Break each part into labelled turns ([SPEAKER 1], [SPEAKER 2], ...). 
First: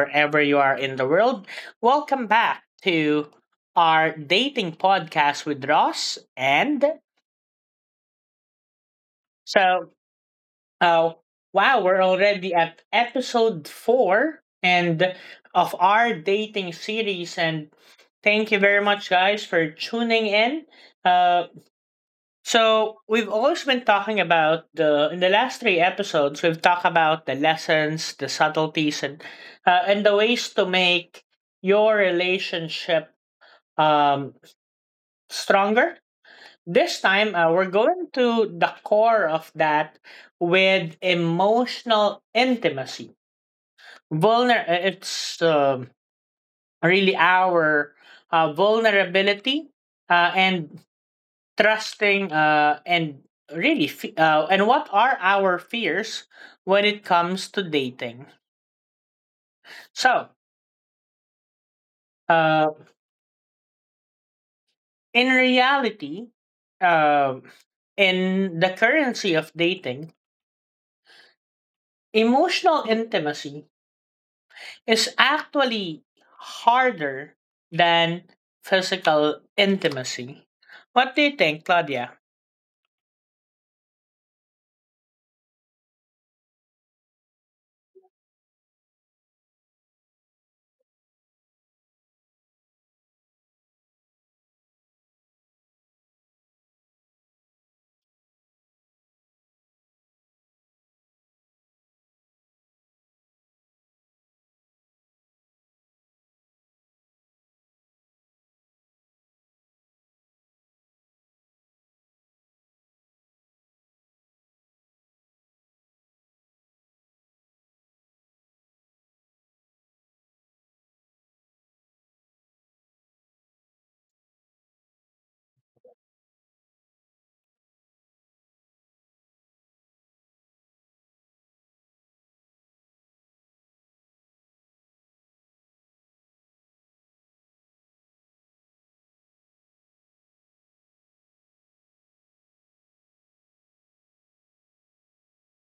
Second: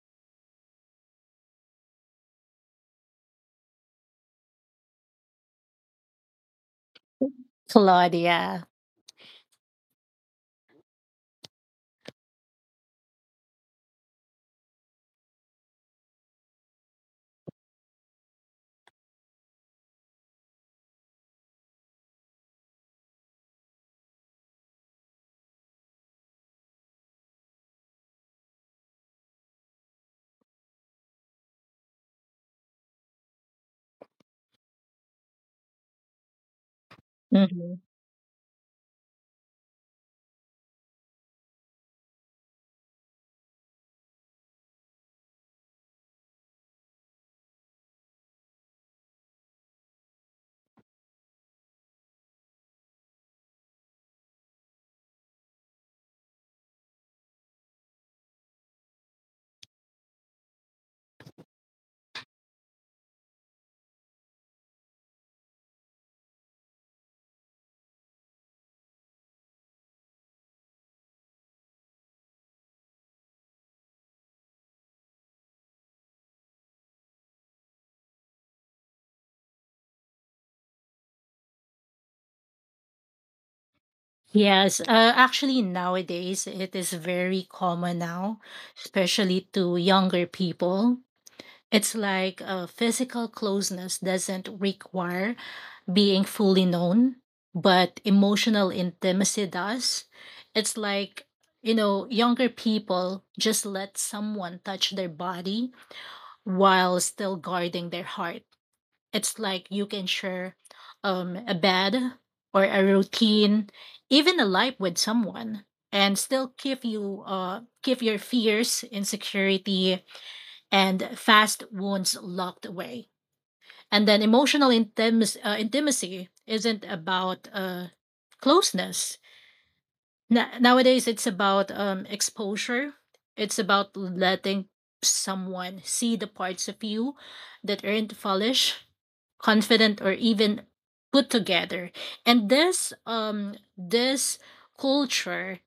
[SPEAKER 1] wherever you are in the world. Welcome back to our dating podcast with Ross. And
[SPEAKER 2] Claudia.
[SPEAKER 1] so, uh, wow, we're already at episode four and of our dating series. And thank you very much, guys, for tuning in. Uh, So we've always been talking about the in the last three episodes we've talked about the lessons, the subtleties, and the ways to make your relationship um, stronger. This time we're
[SPEAKER 2] Mhm.
[SPEAKER 1] going to the core of that with emotional intimacy. Vulner it's really our vulnerability and trusting and really fe- and what are our fears when it comes to dating. So uh, in reality, um in the currency of dating, emotional intimacy is actually harder than physical intimacy. What do you think, Claudia?
[SPEAKER 2] Yes, actually, nowadays it is very common now, especially to younger people. It's like physical closeness doesn't require being fully known, but emotional intimacy does. It's like, you know, younger people just let someone touch their body while still guarding their heart. It's like you can share a bed or a routine, even a life with someone, and still keep you keep your fears, insecurity, and fast wounds locked away. And then emotional intimacy isn't about closeness. Na Nowadays, it's about exposure. It's about letting someone see the parts of you that aren't polished, confident, or even put together. And this culture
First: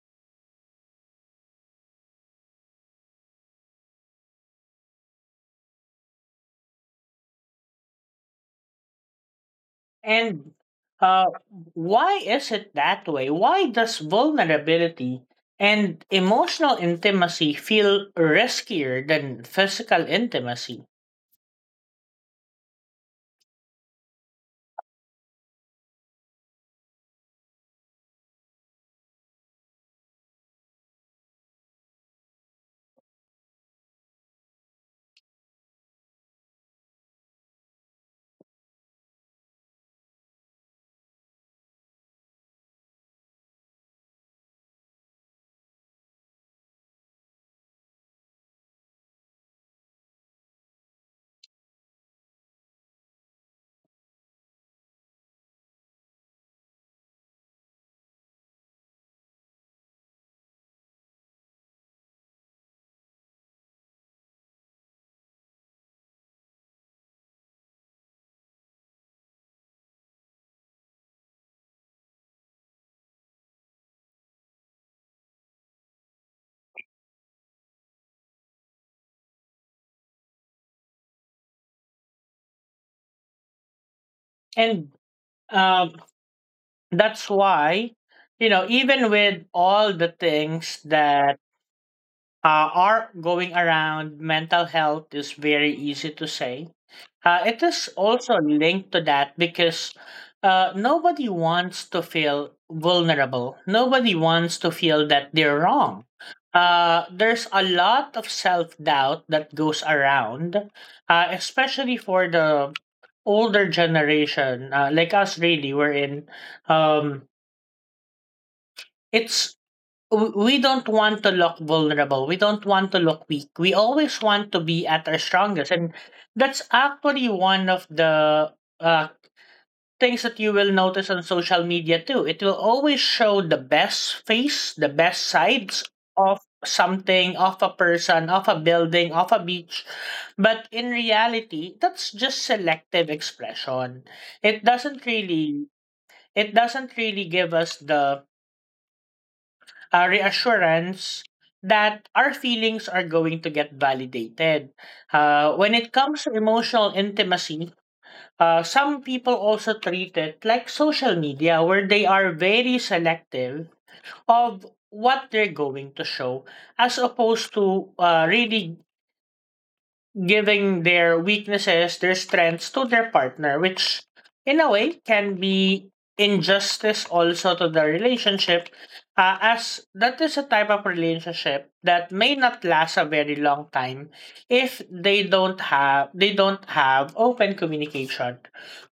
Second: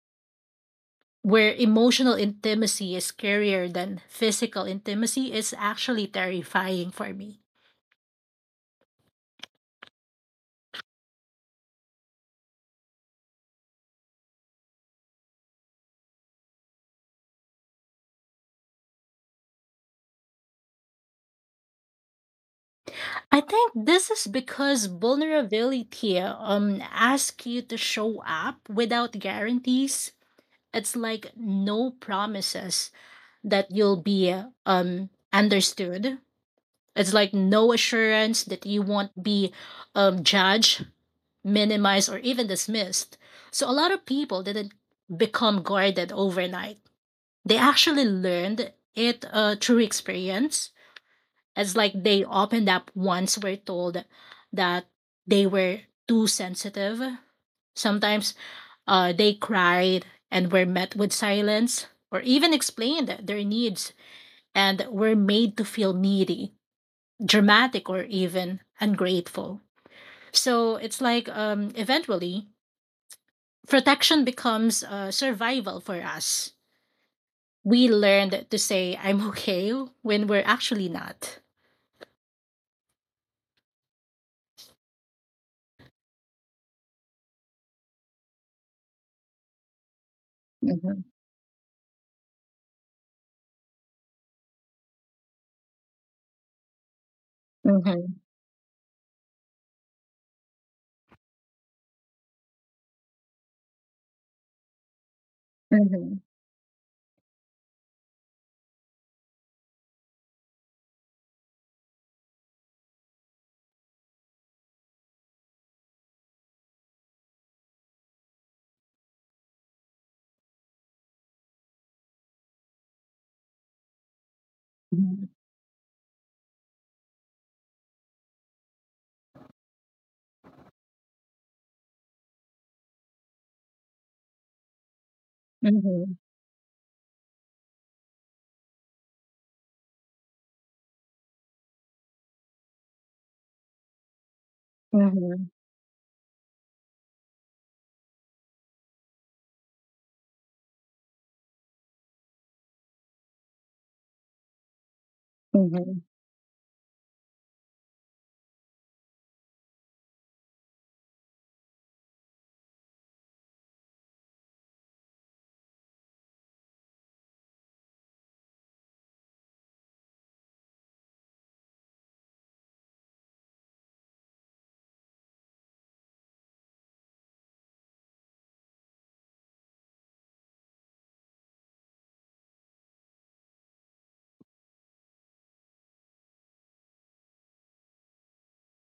[SPEAKER 2] where emotional intimacy is scarier than physical intimacy is actually terrifying for me.
[SPEAKER 1] And uh, why is it that way? Why does vulnerability and emotional intimacy feel riskier than physical intimacy?
[SPEAKER 2] I think this is because vulnerability asks you to show up without guarantees. It's like no promises that you'll be understood, it's like no assurance that you won't be judged, minimized, or even dismissed. So a lot of people didn't become guarded overnight. They actually learned it through experience. It's like they opened up once, were told that they were too sensitive. Sometimes they cried and were met with silence, or even explained their needs and were made to feel needy, dramatic, or even ungrateful. So it's like eventually protection becomes survival for us. We learned to say, "I'm okay," when we're actually not.
[SPEAKER 1] And um, that's why, even with all the things
[SPEAKER 2] Mhm.
[SPEAKER 1] that are going around, mental health is very easy to say. It is
[SPEAKER 2] Mhm.
[SPEAKER 1] also linked to that because nobody wants to feel vulnerable. Nobody wants to feel that they're wrong.
[SPEAKER 2] Mhm.
[SPEAKER 1] There's a lot of self doubt that goes around, especially for the older generation, like us, really, we're in. Um, it's we don't want to look vulnerable. We don't want to look weak. We always want to be at our
[SPEAKER 2] Mhm.
[SPEAKER 1] strongest. And that's actually one of the uh, things that you will notice on social media too. It will always show the best face, the best sides
[SPEAKER 2] Mhm.
[SPEAKER 1] of something, of a person, of a building, of a beach. But in reality, that's just selective expression. It doesn't
[SPEAKER 2] Mhm.
[SPEAKER 1] really it doesn't really give us the reassurance that our feelings are going to get validated. When it
[SPEAKER 2] Mhm.
[SPEAKER 1] comes to emotional intimacy, some people also treat it like social media, where they are very selective of what they're going to show, as opposed to really giving their weaknesses, their strengths to their partner, which in a way can be injustice also to the relationship, as that is a type of relationship that may not last a very long time if they don't have open communication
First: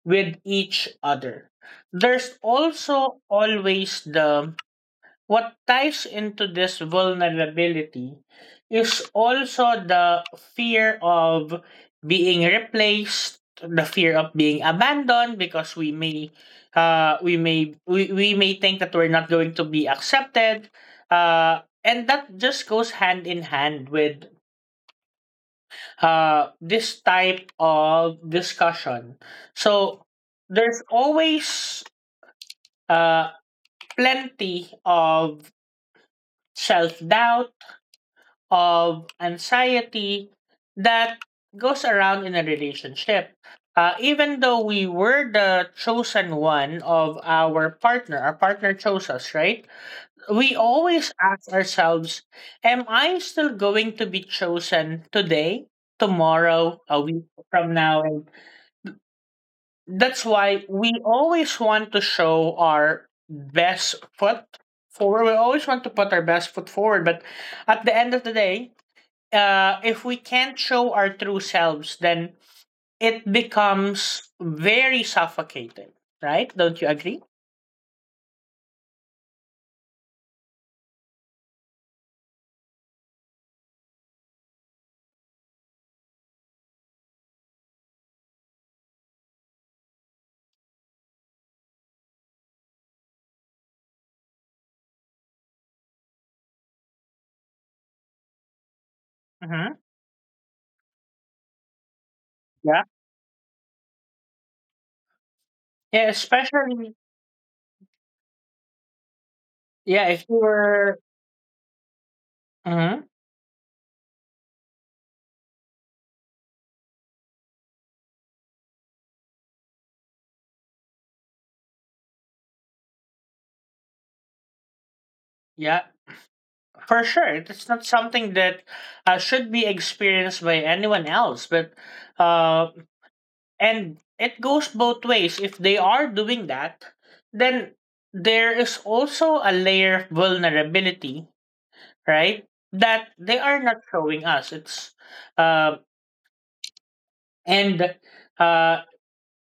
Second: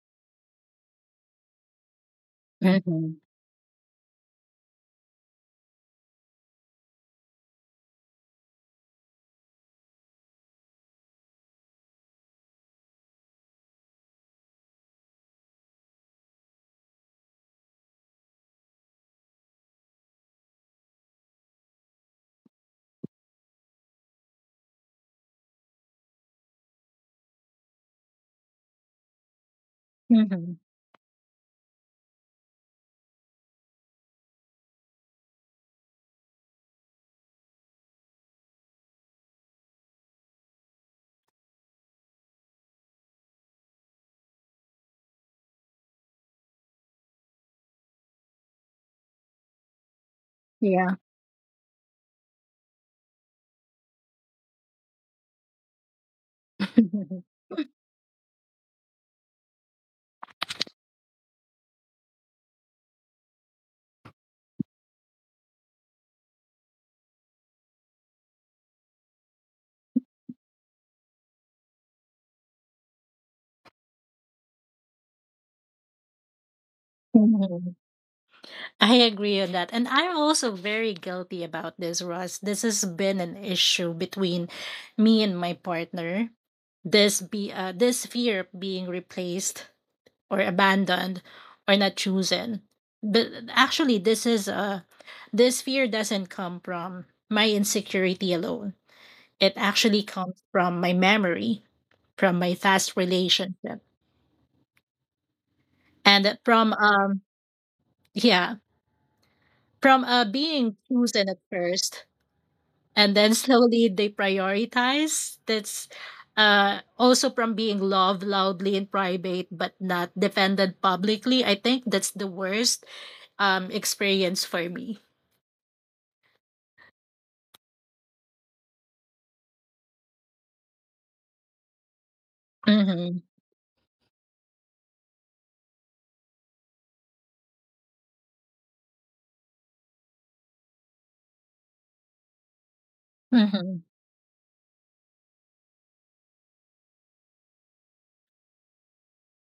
[SPEAKER 1] with each other. There's
[SPEAKER 2] Mhm.
[SPEAKER 1] also always the What ties into this vulnerability is also the fear of being replaced, the fear of being abandoned because we may think that we're not going to be accepted. And that just goes hand in hand with this type of discussion. So
[SPEAKER 2] Mhm.
[SPEAKER 1] there's always uh plenty of self doubt, of anxiety, that goes around in a relationship. Even though we were the chosen one of our partner chose us, right? We
[SPEAKER 2] Yeah.
[SPEAKER 1] always ask ourselves, am I still going to be chosen today, tomorrow, a week from now? And that's why we always want to show our best foot forward. We always want to put our best foot forward. But at the end of the day, if we can't show our true selves, then it becomes very suffocating, right? Don't you agree?
[SPEAKER 2] Mhm. I agree on that. And I'm also very guilty about this, Ross. This has been an issue between me and my partner. This fear of being replaced or abandoned or not chosen. But actually, this fear doesn't come from my insecurity alone. It
[SPEAKER 1] Mm-hmm.
[SPEAKER 2] actually comes from my memory, from my
[SPEAKER 1] Yeah.
[SPEAKER 2] past relationship,
[SPEAKER 1] Yeah,
[SPEAKER 2] and from
[SPEAKER 1] especially,
[SPEAKER 2] yeah,
[SPEAKER 1] yeah, if you
[SPEAKER 2] being
[SPEAKER 1] were.
[SPEAKER 2] chosen at first,
[SPEAKER 1] Hmm.
[SPEAKER 2] and then slowly they prioritize. That's also from being loved loudly in private but not defended publicly. I think that's the worst experience for me.
[SPEAKER 1] Yeah, for sure. It's not something that should be experienced by anyone else, but uh,
[SPEAKER 2] Mhm.
[SPEAKER 1] and it goes both ways. If they are doing that, then there is also a layer of vulnerability, right? That they are
[SPEAKER 2] Mhm.
[SPEAKER 1] not showing us. Um and uh,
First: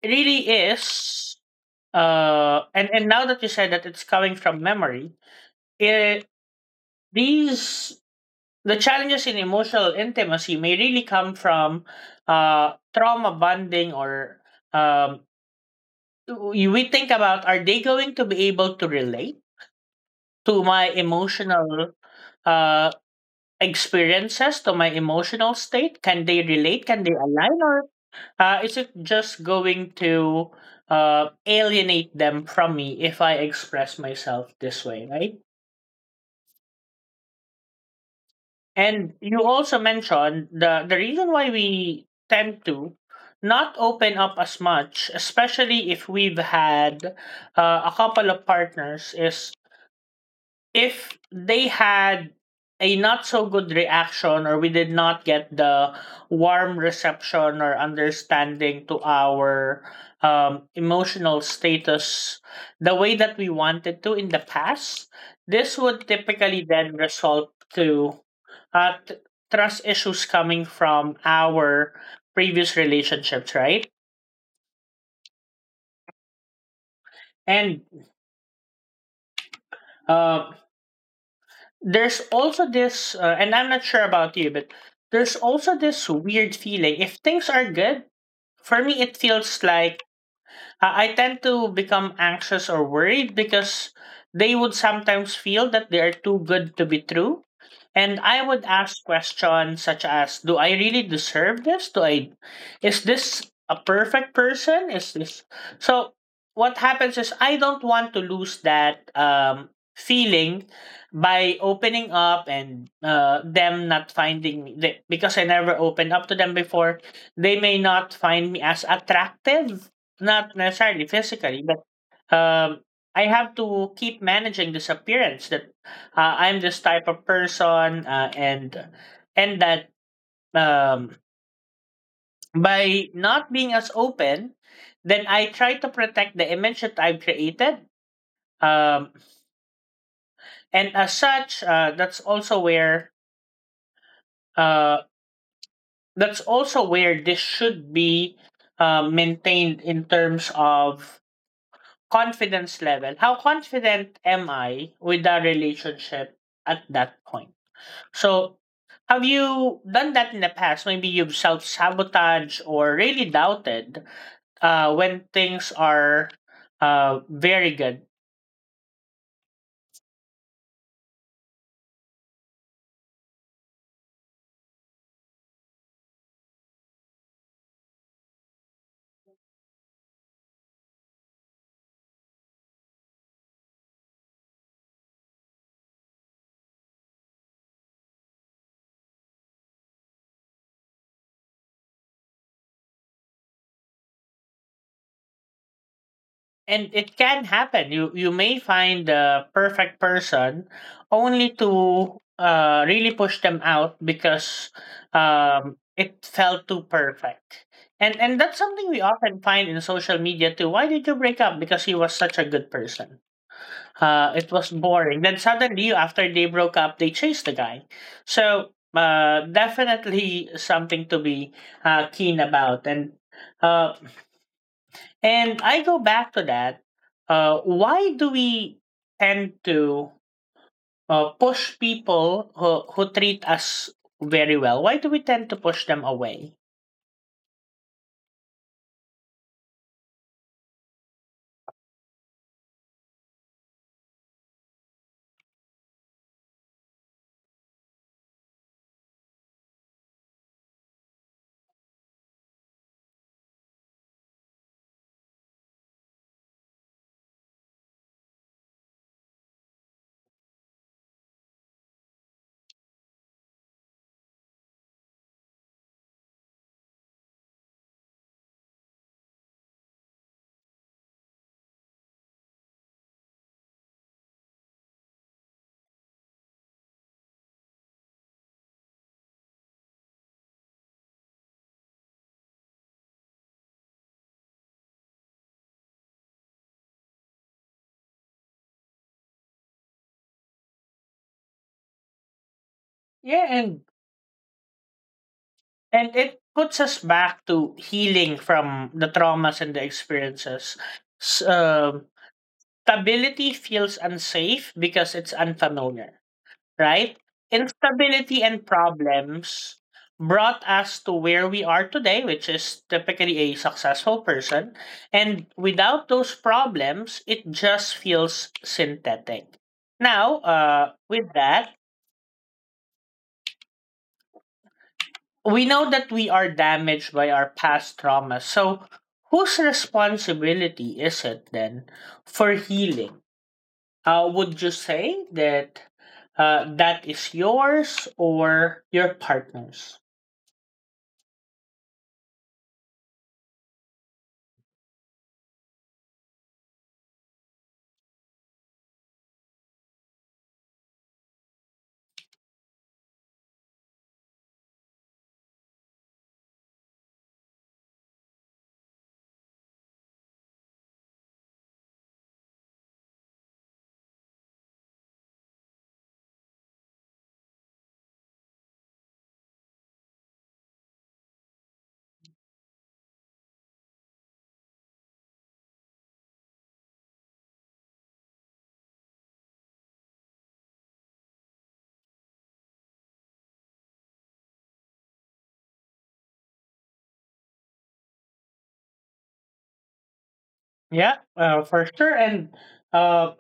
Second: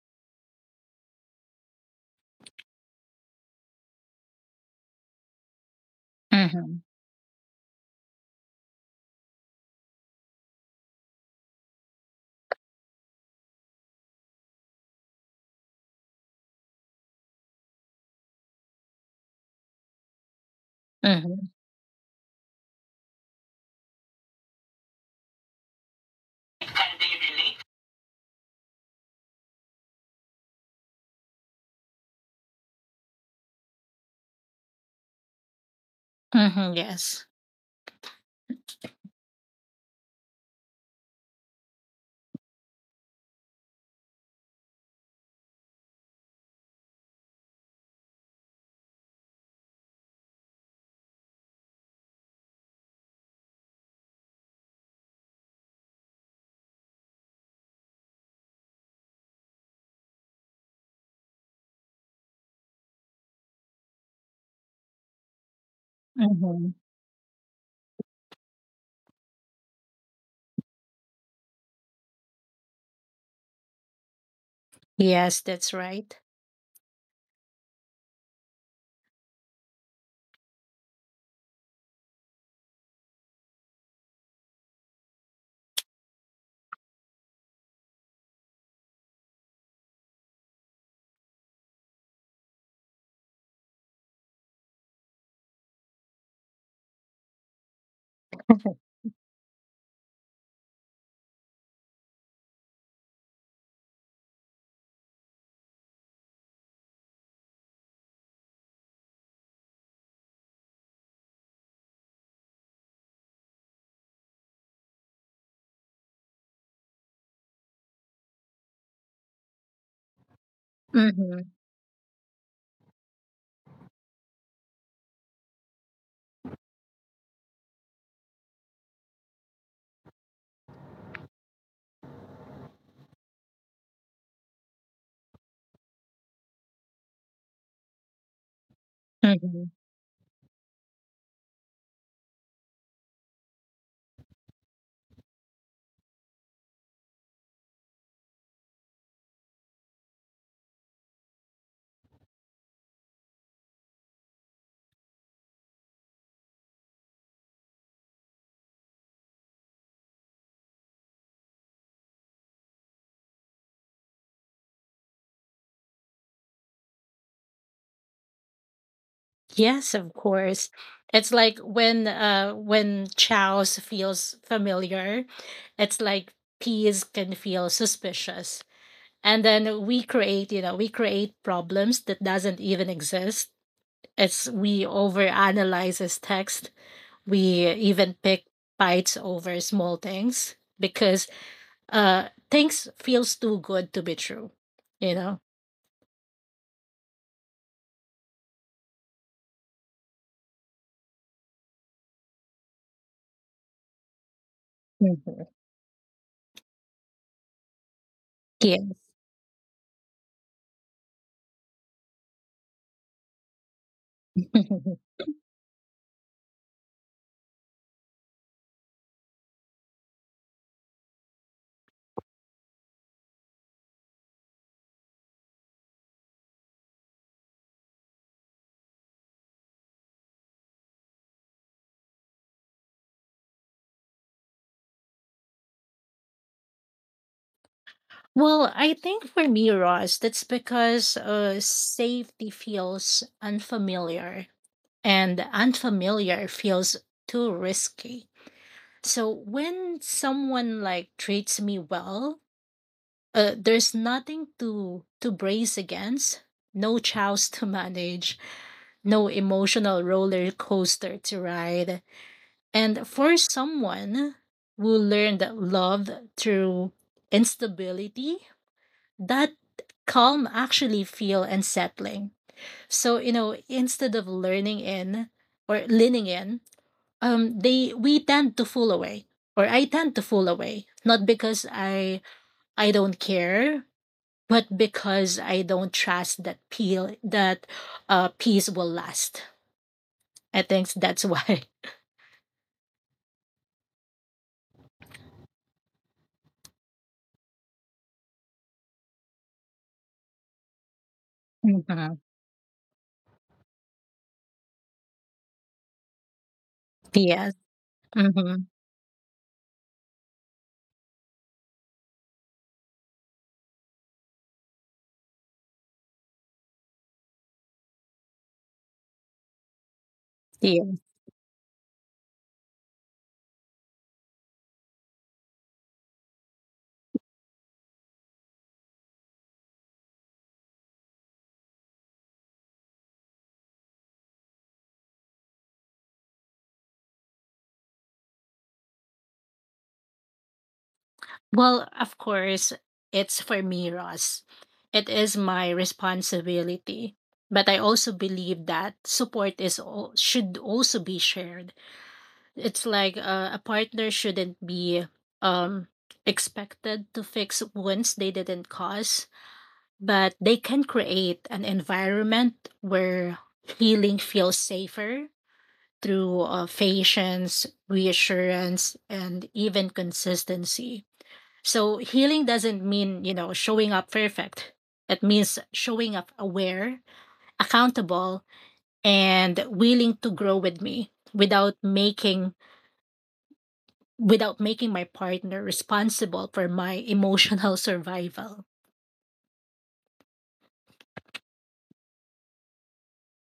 [SPEAKER 1] it really is. And now that you said that it's coming from memory, it,
[SPEAKER 2] Mhm.
[SPEAKER 1] these the challenges in emotional intimacy may really come from trauma bonding. Or um, we we think about, are they going to be able to relate to my
[SPEAKER 2] Mhm.
[SPEAKER 1] emotional uh, experiences, to my emotional state? Can they relate? Can they align? Or is it just going to alienate them from me if I express myself this way, right?
[SPEAKER 2] Mhm. Yes.
[SPEAKER 1] And you also mentioned the reason why we tend to not open up as much, especially if we've had a couple of partners. Is if they had a not so good reaction, or we did not get the warm reception or understanding to our emotional status the way that we wanted to in the past, this would typically
[SPEAKER 2] Mhm.
[SPEAKER 1] then result to uh, t- trust issues coming from our previous relationships, right?
[SPEAKER 2] Yes, that's right.
[SPEAKER 1] And um, there's also this uh, and I'm not sure about you, but there's also this weird feeling if things are good. For me, it feels like I tend to become anxious or worried because they would sometimes feel that they are too good to be true. And I would ask questions such as, do I really deserve this? Do I is this a perfect person? Is this so What happens is, I don't want to lose that feeling by opening up and them not finding me, because I never opened up to them before, they may not find me as attractive, not necessarily
[SPEAKER 2] Mhm.
[SPEAKER 1] physically, but um, I have to keep managing this appearance that I'm this type of person, and that um, by not being as open, then I try to protect the image that I've created. Um,
[SPEAKER 2] Mhm.
[SPEAKER 1] and as such, uh, that's also where this should be maintained in terms of confidence level. How confident am I with the relationship at that point? So, have you done that in the past? Maybe you've self sabotaged or really doubted when things are very good.
[SPEAKER 2] Yes, of course. It's like when Chaos feels familiar, it's like peas can feel suspicious. And then we create, you know, we create problems that doesn't even exist. It's we overanalyze his text. We even pick fights over small things because uh things feels too good to be true, you know.
[SPEAKER 1] And it can happen. You may find the perfect person only to really push them out because
[SPEAKER 2] Mhm.
[SPEAKER 1] it felt too perfect. And that's
[SPEAKER 2] Yeah.
[SPEAKER 1] something we often find in social media too. Why did you break up? Because he was such a good person? It was boring. Then suddenly after they broke up, they chased the guy. So definitely something to be keen about. And uh and I go back to that. Why do we tend to push people who treat us very well? Why do we tend to push them away?
[SPEAKER 2] Well, I think for me, Ross, that's because safety feels unfamiliar, and unfamiliar feels too risky. So when someone like treats me well, there's nothing to brace against, no chows to manage, no emotional roller coaster to ride. And for someone who learned love through instability, that calm actually feel unsettling. So, you know, instead of learning in or leaning in, they we tend to fool away, or I tend to fool away, not because I don't care, but because I don't trust that peel that peace will last. I think that's why.
[SPEAKER 1] Yeah, and it puts us back to healing from the traumas and the experiences. S- um
[SPEAKER 2] Mhm.
[SPEAKER 1] Stability feels unsafe because it's unfamiliar. Right?
[SPEAKER 2] Yes.
[SPEAKER 1] Instability
[SPEAKER 2] Hmm.
[SPEAKER 1] and problems brought us to where we are today, which is typically a successful person. And without those problems, it just feels synthetic. Now, with that, we know that we are damaged by our past traumas. So, whose responsibility is it then for healing? Would you say that that is yours or your partner's?
[SPEAKER 2] Well, of course, it's for me, Ross. It is my responsibility. But I also believe that support should also be shared. It's like a partner shouldn't be um, expected to fix wounds they didn't cause, but they can create an environment where healing feels safer through patience, reassurance, and even consistency. So healing doesn't mean, you know, showing up perfect. It means showing up aware, accountable, and willing to grow with me without making my partner responsible for my emotional survival.
[SPEAKER 1] Yeah, for sure. And uh,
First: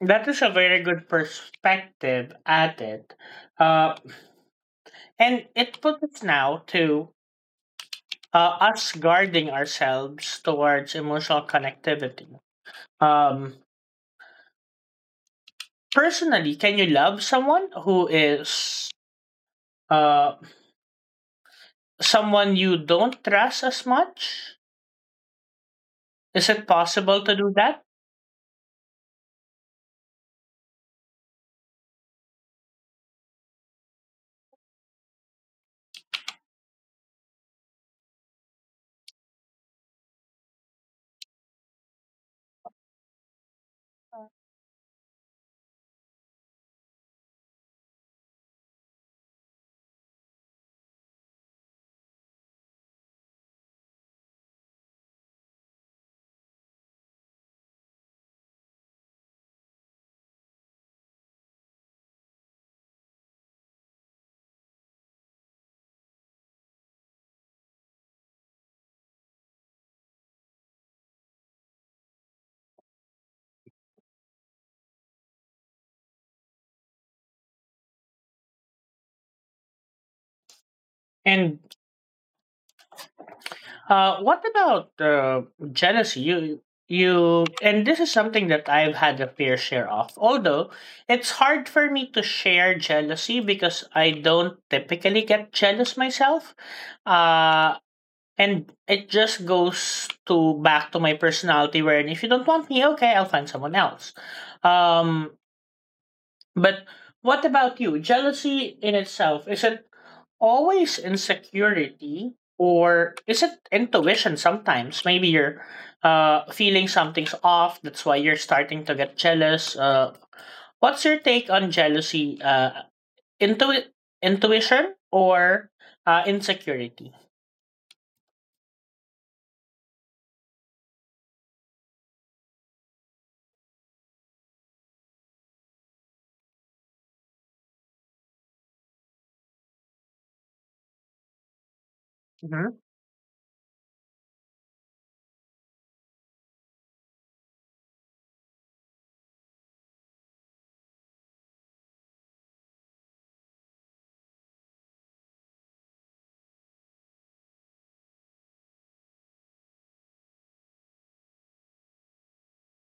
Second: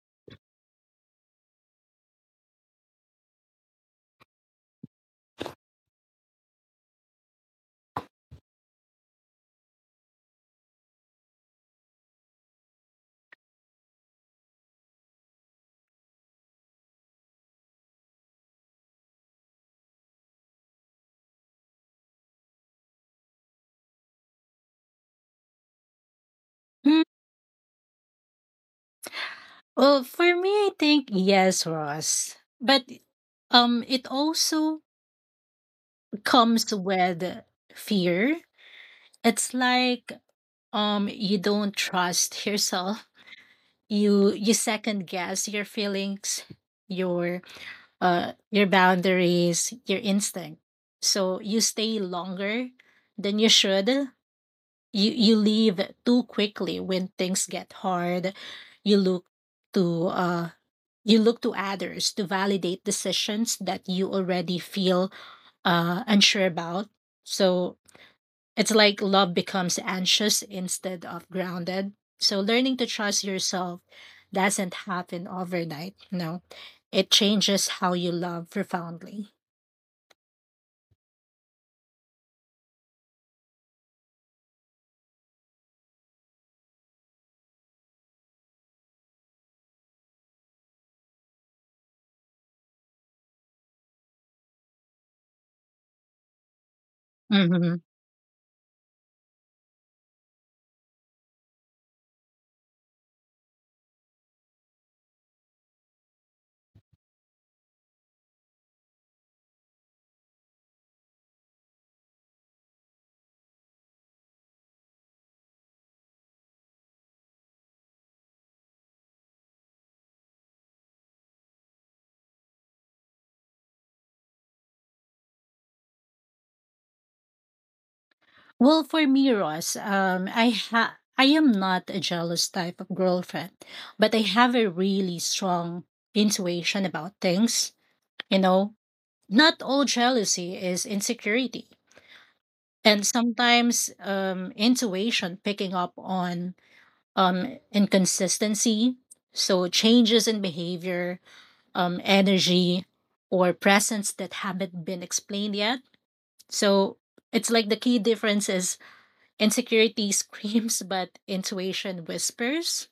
[SPEAKER 1] that is a very good perspective at it. Uh, and it puts us now to us guarding ourselves towards emotional connectivity. Um, Personally, can you love someone who is uh, someone you don't trust as much? Is it
[SPEAKER 2] Hmm.
[SPEAKER 1] possible to do that?
[SPEAKER 2] Well, for me, I think yes, Ross. But it also comes with fear. It's like you don't trust yourself, you second guess your feelings, your your boundaries, your instinct. So you stay longer than you should, you leave too quickly when things get hard, you look to uh you look to others to validate decisions that you already feel unsure about. So it's like love becomes anxious instead of grounded. So learning to trust yourself doesn't happen overnight. No, it changes how you love profoundly.
[SPEAKER 1] And what about jealousy? You and This is something that I've had a fair share of. Although it's hard for me to share jealousy because I don't typically get jealous myself. Uh,
[SPEAKER 2] Mhm.
[SPEAKER 1] and it just goes to back to my personality where if you don't want me, okay, I'll find someone else. Um, but what about you? Jealousy in itself, is it always insecurity or is it intuition sometimes? Maybe you're feeling something's off, that's why you're starting to get jealous. What's your take on jealousy, Intu- intuition or insecurity?
[SPEAKER 2] Well, for me, Ross, I am not a jealous type of girlfriend, but I have a really strong intuition about things. You know, not all jealousy is insecurity,
[SPEAKER 1] Hmm.
[SPEAKER 2] and sometimes intuition picking up on inconsistency, so changes in behavior, energy, or presence that haven't been explained yet. So it's like the key difference is: insecurity screams, but intuition whispers.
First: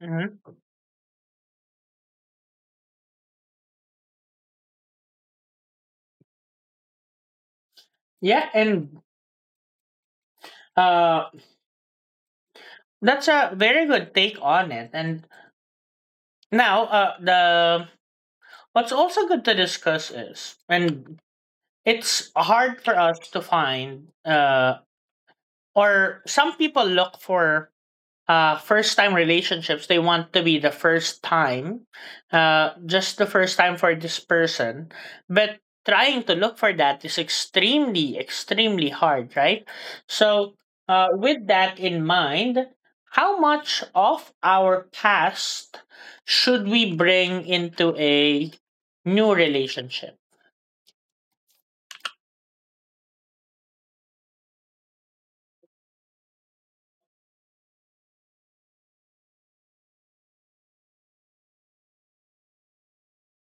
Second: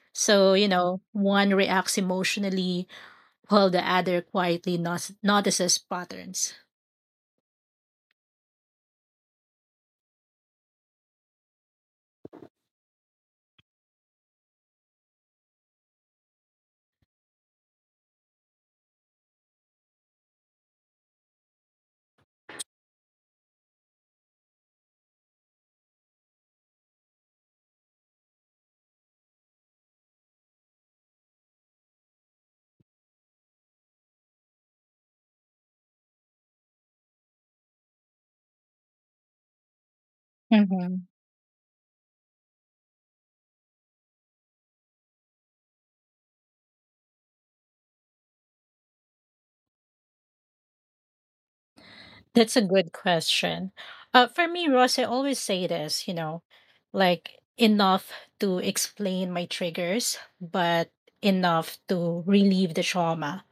[SPEAKER 1] Hmm.
[SPEAKER 2] So, you know, one reacts emotionally while the other quietly notices patterns.
[SPEAKER 1] Yeah, and uh, that's a very good take on it. And now, the what's also good to discuss is, and it's hard for us to find or some people look for first time relationships. They want to be the first time, just the first time for this person. But trying to look for that is extremely, extremely hard, right? So, with that in mind, how much of our past should we bring into a new relationship?
[SPEAKER 2] That's a good question. For me, Ross, I always say this, you know, like enough to explain my triggers, but enough to relieve the trauma.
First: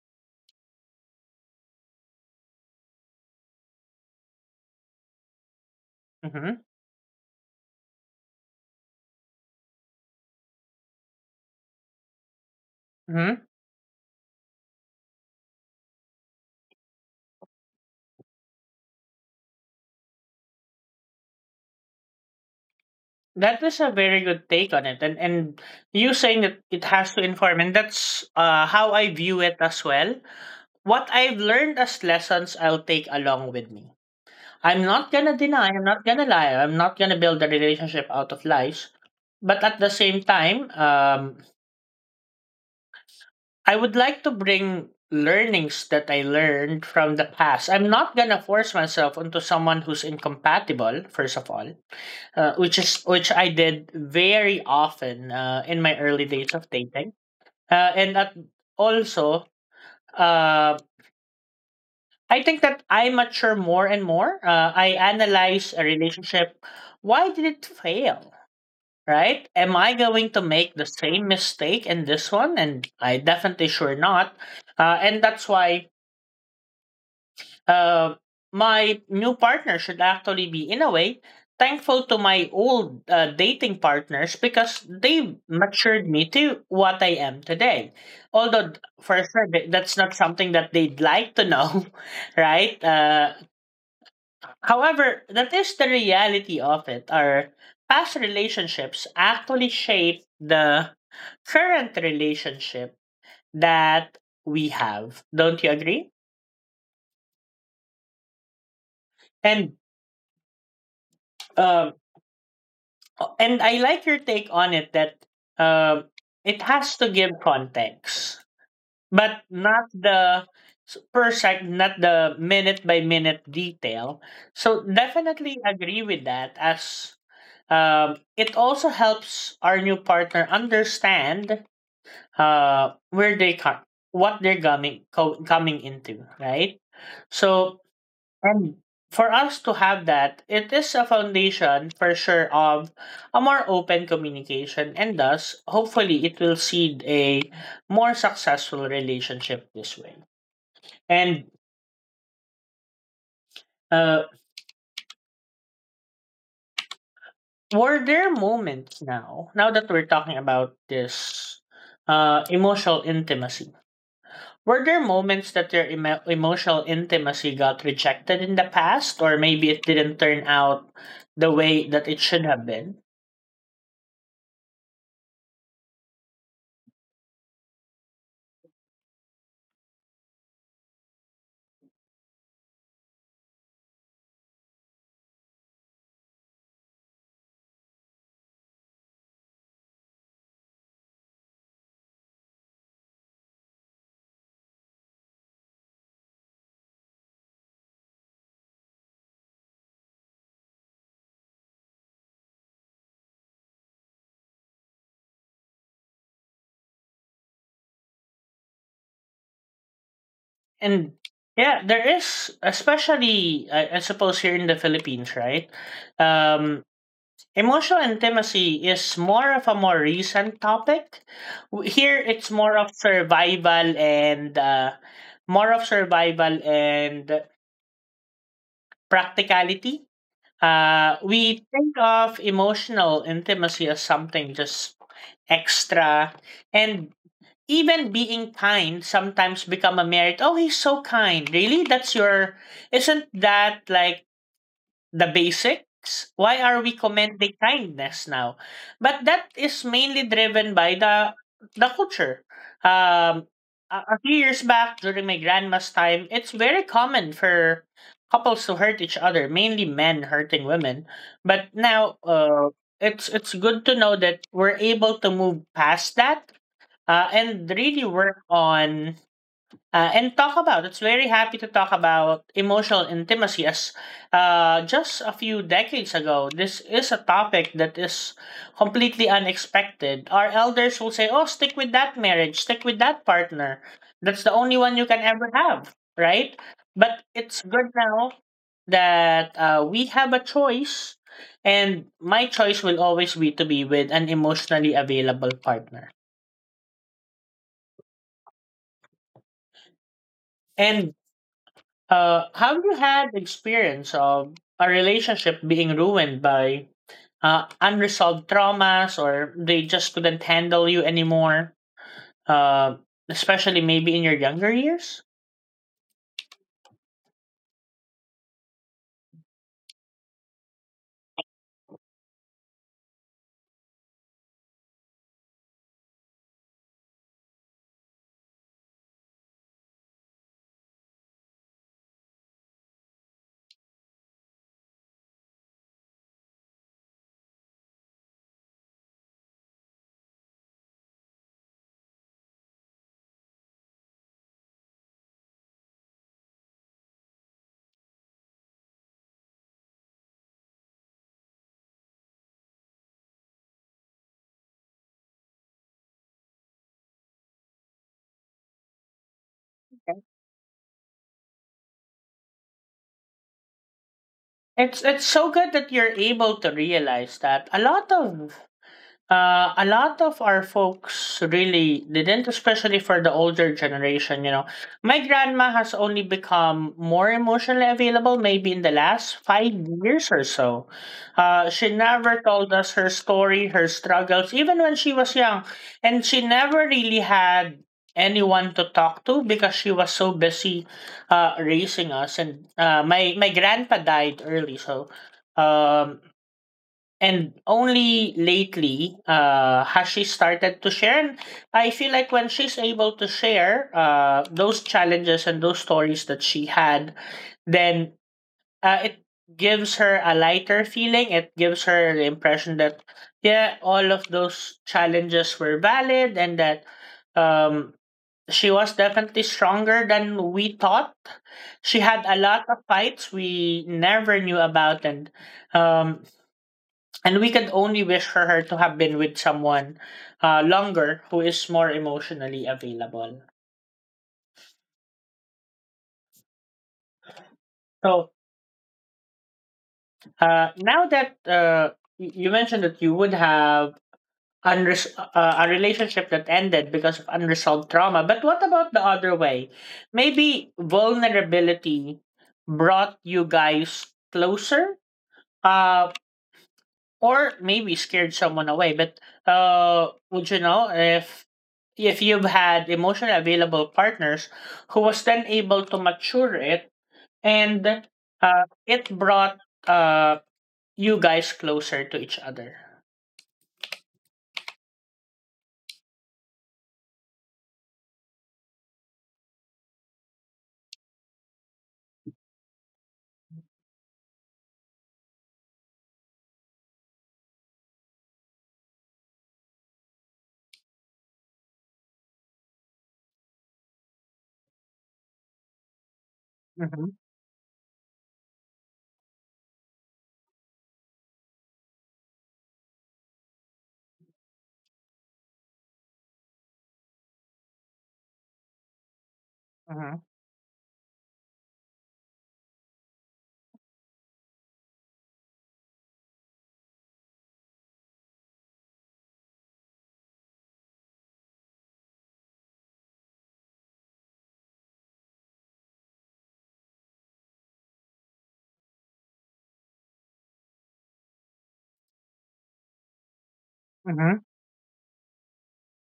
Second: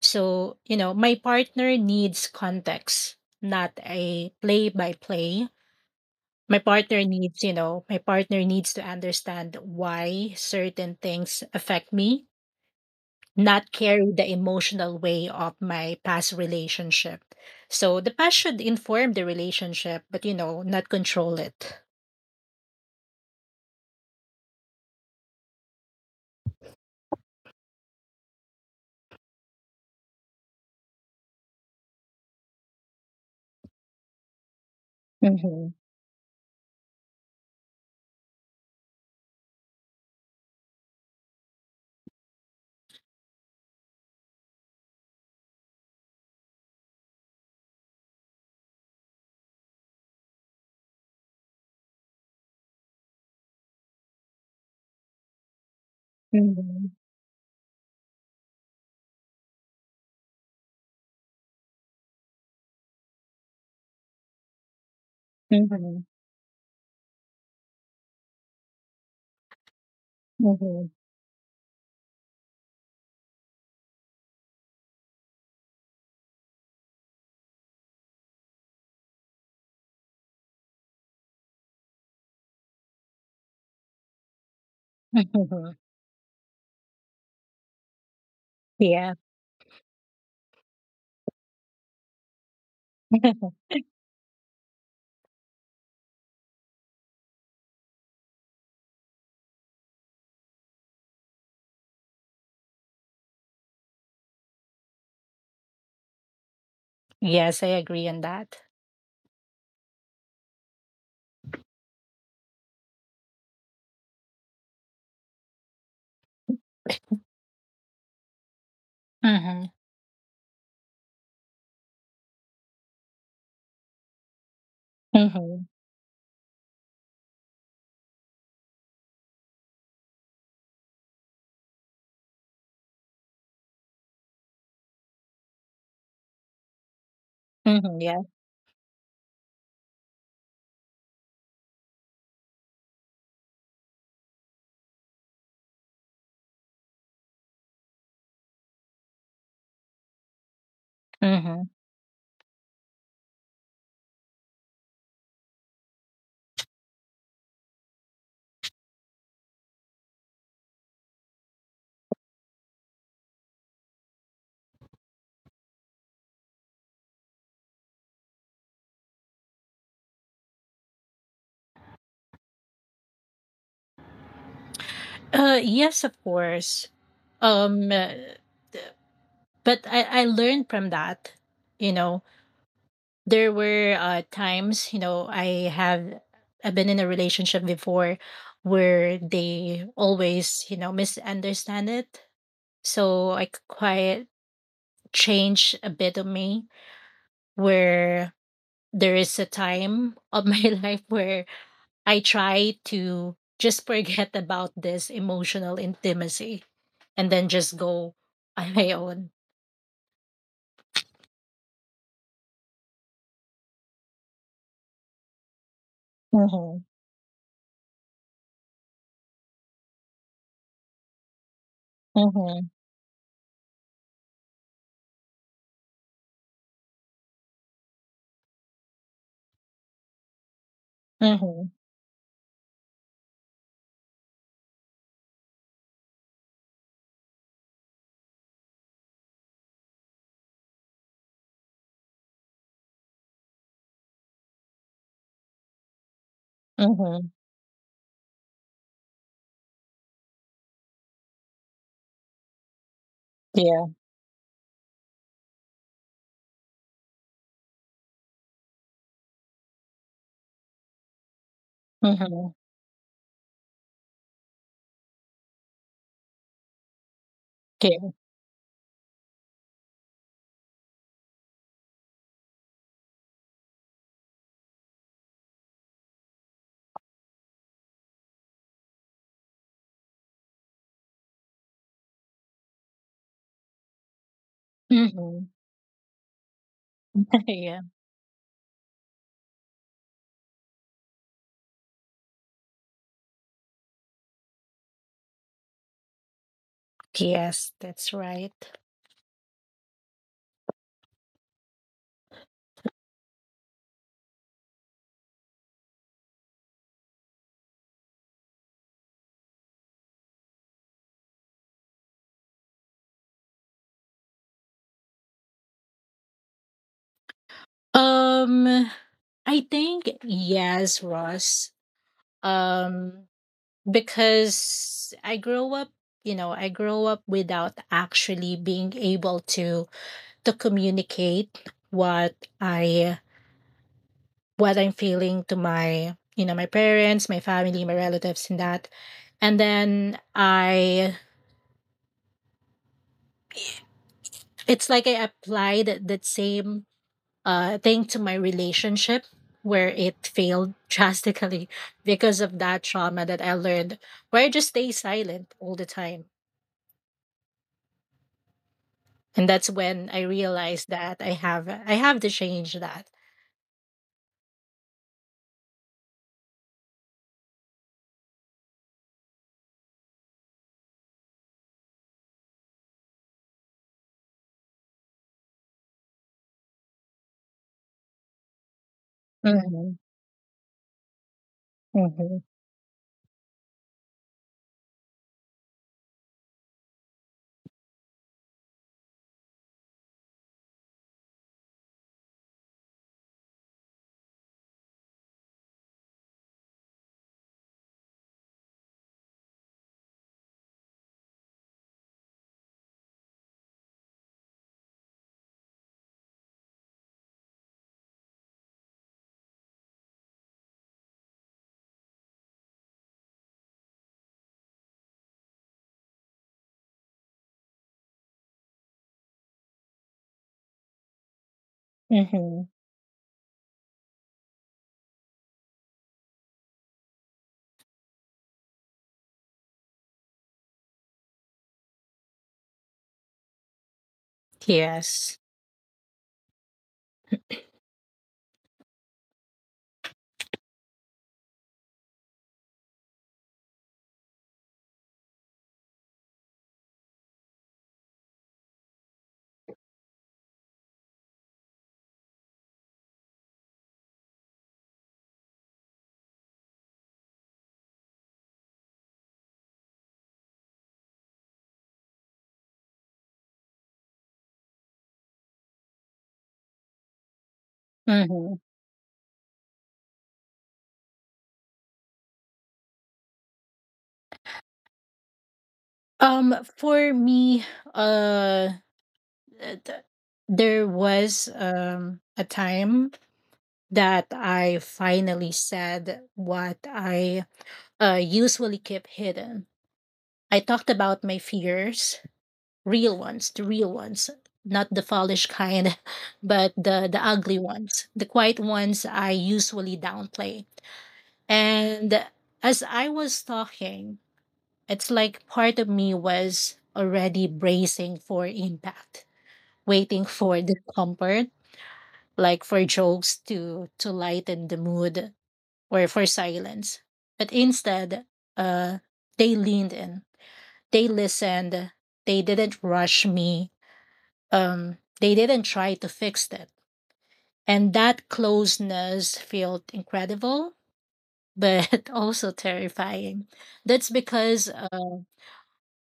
[SPEAKER 2] So, you know, my partner needs context, not a play by play. My
[SPEAKER 1] Mhm.
[SPEAKER 2] partner needs, you know, my partner needs to understand why certain things affect me,
[SPEAKER 1] Mhm.
[SPEAKER 2] not carry the emotional weight of my past relationship. So the past should inform the relationship, but you know, not control it.
[SPEAKER 1] That is a very good take on it, and you saying that it has to inform, and that's how I view it as well. What I've learned as lessons, I'll take along with me. I'm not gonna
[SPEAKER 2] Mhm.
[SPEAKER 1] deny, I'm not gonna lie, I'm not gonna build a relationship out of lies. But at the same time, I would like to bring learnings that I learned from the past. I'm not gonna force myself onto someone who's incompatible, first of all, which I did very often in my early days of
[SPEAKER 2] Mhm.
[SPEAKER 1] dating. And also, uh, I think that I mature more and more. I analyze a
[SPEAKER 2] Mhm.
[SPEAKER 1] relationship. Why did it fail? Right? Am I going to make the
[SPEAKER 2] Mhm.
[SPEAKER 1] same mistake in this one? And I definitely sure not. And that's why uh, my new partner should actually be, in a way, thankful to my old dating partners because they
[SPEAKER 2] Mhm.
[SPEAKER 1] matured me to what I am today. Although,
[SPEAKER 2] Yeah.
[SPEAKER 1] for sure, that's not something that they'd like to know, right? Uh, However, that is the reality of it. Our past relationships actually shape the current relationship that we have. Don't you agree?
[SPEAKER 2] Yes, I agree on that.
[SPEAKER 1] And um, and I like your take on it that um, it has to give context, but
[SPEAKER 2] Mm-hmm.
[SPEAKER 1] not the per sec, not the minute by minute detail. So
[SPEAKER 2] Mm-hmm.
[SPEAKER 1] definitely agree with that as. It also helps our new partner understand where they come, what they're coming into, right? So,
[SPEAKER 2] Mm-hmm. Yeah.
[SPEAKER 1] and for us to have that, it is a foundation for sure of a more open communication, and thus, hopefully, it will seed a more successful relationship this way. And
[SPEAKER 2] Mm-hmm.
[SPEAKER 1] uh, were there moments now, now that we're talking about this emotional intimacy? Were there moments that your emotional intimacy got rejected in the past, or maybe it didn't turn out the way that it should have been?
[SPEAKER 2] Yes, of course. Um, uh, th- but I learned from that. You know, there were times, you know, I've been in a relationship before where they always, you know, misunderstand it. So I quite change a bit of me, where there is a time of my life where I try to just forget about this emotional intimacy and then just go on my own.
[SPEAKER 1] And yeah, there is, especially I suppose here in the Philippines, right?
[SPEAKER 2] Mm-hmm.
[SPEAKER 1] Um, Emotional intimacy is more of a more recent topic. Here, it's
[SPEAKER 2] Mm-hmm.
[SPEAKER 1] more of survival and more of survival and practicality. We
[SPEAKER 2] Mm-hmm.
[SPEAKER 1] think of emotional intimacy as something just extra, and even being kind sometimes become a merit. Oh, he's so kind. Really, that's your. Isn't that like the basics? Why are we
[SPEAKER 2] Mm-hmm.
[SPEAKER 1] commending kindness now? But that is mainly driven by the culture. Um,
[SPEAKER 2] Yeah.
[SPEAKER 1] a, few years back, during my grandma's time, it's very common for couples to hurt each other, mainly men hurting women. But now,
[SPEAKER 2] Mm-hmm.
[SPEAKER 1] it's good to know that we're able to move past that and
[SPEAKER 2] Yeah.
[SPEAKER 1] really work on and talk about it's very happy to talk about emotional intimacy as just a few decades ago this is a topic that is completely unexpected. Our elders will say, oh, stick with that marriage, stick with that partner, that's the only one you can
[SPEAKER 2] Mm-hmm.
[SPEAKER 1] ever have, right? But it's
[SPEAKER 2] Yeah.
[SPEAKER 1] good now that we have a choice, and my choice will always be to be with an emotionally available partner.
[SPEAKER 2] Yes, that's right.
[SPEAKER 1] And have you had experience of a relationship being ruined by unresolved traumas, or they just couldn't handle you anymore? Uh, especially maybe in your younger years?
[SPEAKER 2] Um, I think yes, Ross. Um, because I grow up, you know, I grow up without actually being able to communicate I what I'm feeling to my, you know, my parents, my family, my relatives, and that. And then it's like I applied that same thing to my relationship where it failed drastically because of that trauma that I learned, where I just stay silent all the time. And that's when I realized that I have to change that.
[SPEAKER 1] It's so good that you're able to realize that a lot of our folks really didn't, especially for the older generation. You know, my grandma has only become more emotionally available maybe in the last five
[SPEAKER 2] Hmm.
[SPEAKER 1] years or so. She
[SPEAKER 2] Hmm.
[SPEAKER 1] never told us her story, her struggles, even when she was young. And she never really had anyone to talk to because she was so busy raising us. And my grandpa died early, so. Um, and only lately has she started to share. And I feel like when she's able to share those challenges and those stories that she had, then it gives her a lighter feeling. It gives her the impression that yeah, all of those challenges were valid, and that um, she was definitely stronger than we thought. She had a
[SPEAKER 2] Hmm.
[SPEAKER 1] lot of fights we never knew about. And um, and we can only wish for her to have been with someone longer who is more emotionally available.
[SPEAKER 2] Yes.
[SPEAKER 1] So now that you mentioned that you would have a relationship that ended because of unresolved trauma, but what about the other way? Maybe vulnerability brought you guys closer. Uh, or maybe scared someone away. But would you know if you've had emotionally available partners who was then able to mature it, and
[SPEAKER 2] Hmm.
[SPEAKER 1] it brought uh, you guys closer to each other?
[SPEAKER 2] For me, uh, uh, th- there was a time that I finally said what I usually keep hidden. I talked about my fears, real ones, the real ones, not the foolish kind, but
[SPEAKER 1] Mhm,
[SPEAKER 2] the ugly ones, the quiet ones I usually downplay. And as I was talking, it's like part of me was already bracing for impact, waiting
[SPEAKER 1] mhm,
[SPEAKER 2] for discomfort, like for jokes to lighten the mood or for silence. But instead, uh, they leaned in, they listened, they didn't rush me, they didn't try to fix it. And that closeness felt incredible, but also terrifying. That's
[SPEAKER 1] mhm.
[SPEAKER 2] because uh,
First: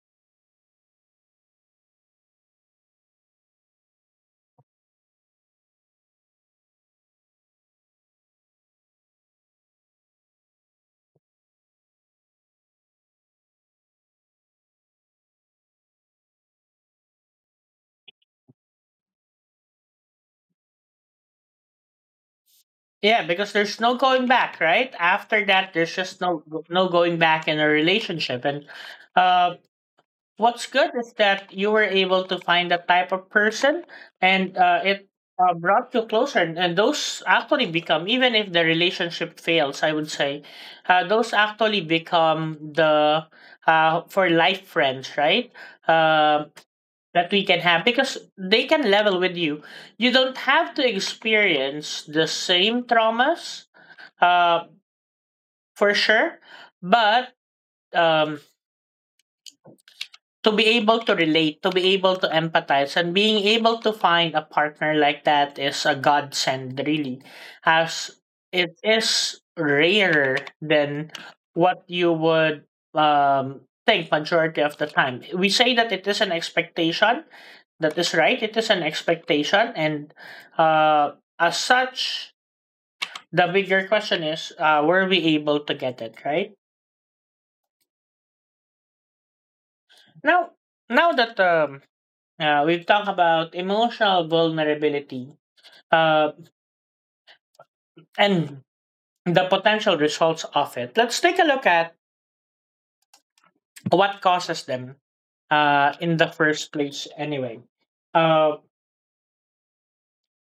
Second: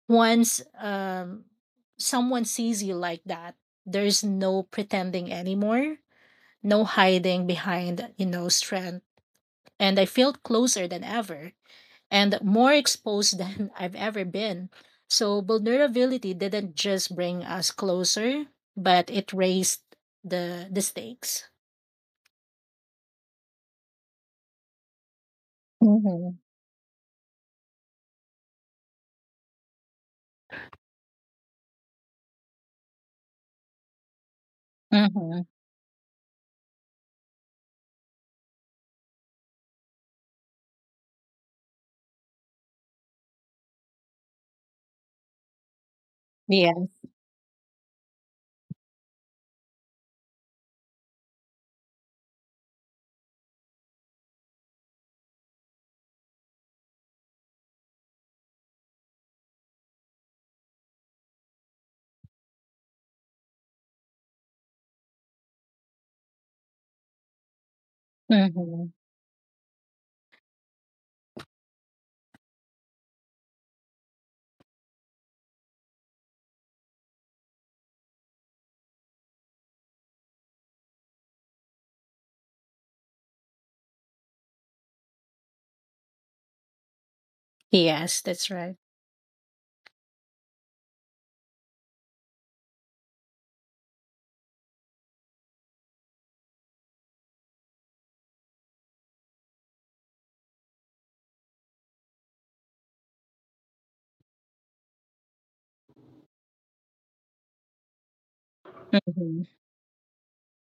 [SPEAKER 2] once um, someone sees you like that, there's no pretending anymore, no hiding behind, you know, strength. And I felt closer than ever and more exposed than I've ever been. So, vulnerability didn't just bring us closer, but it raised the stakes.
[SPEAKER 1] Yeah, because there's no going back, right? After that, there's just
[SPEAKER 2] Mm-hmm.
[SPEAKER 1] no no going back in a relationship, and um, what's good is that you were able to find that type of person, and uh, it
[SPEAKER 2] Mm-hmm.
[SPEAKER 1] uh, brought you closer. And those actually become, even if the relationship fails, I would say, those actually become the for life friends, right? Uh,
[SPEAKER 2] Yeah.
[SPEAKER 1] that we can have because they can level with you. You don't have to experience the same traumas, uh, for sure, but um, to be able to relate, to be able to empathize, and being able to find a partner like that is a godsend, really, as
[SPEAKER 2] Mm-hmm.
[SPEAKER 1] it is rarer than what you would um, think majority of the time. We say that it is an expectation. That is right. It is an expectation, and as such, the bigger question is: Were we able to get it right?
[SPEAKER 2] Yes, that's right.
[SPEAKER 1] Now, now that we've talked about emotional vulnerability uh, and the potential results of it. Let's take a look at what causes them in the first place, anyway. Uh,
[SPEAKER 2] Mm-hmm.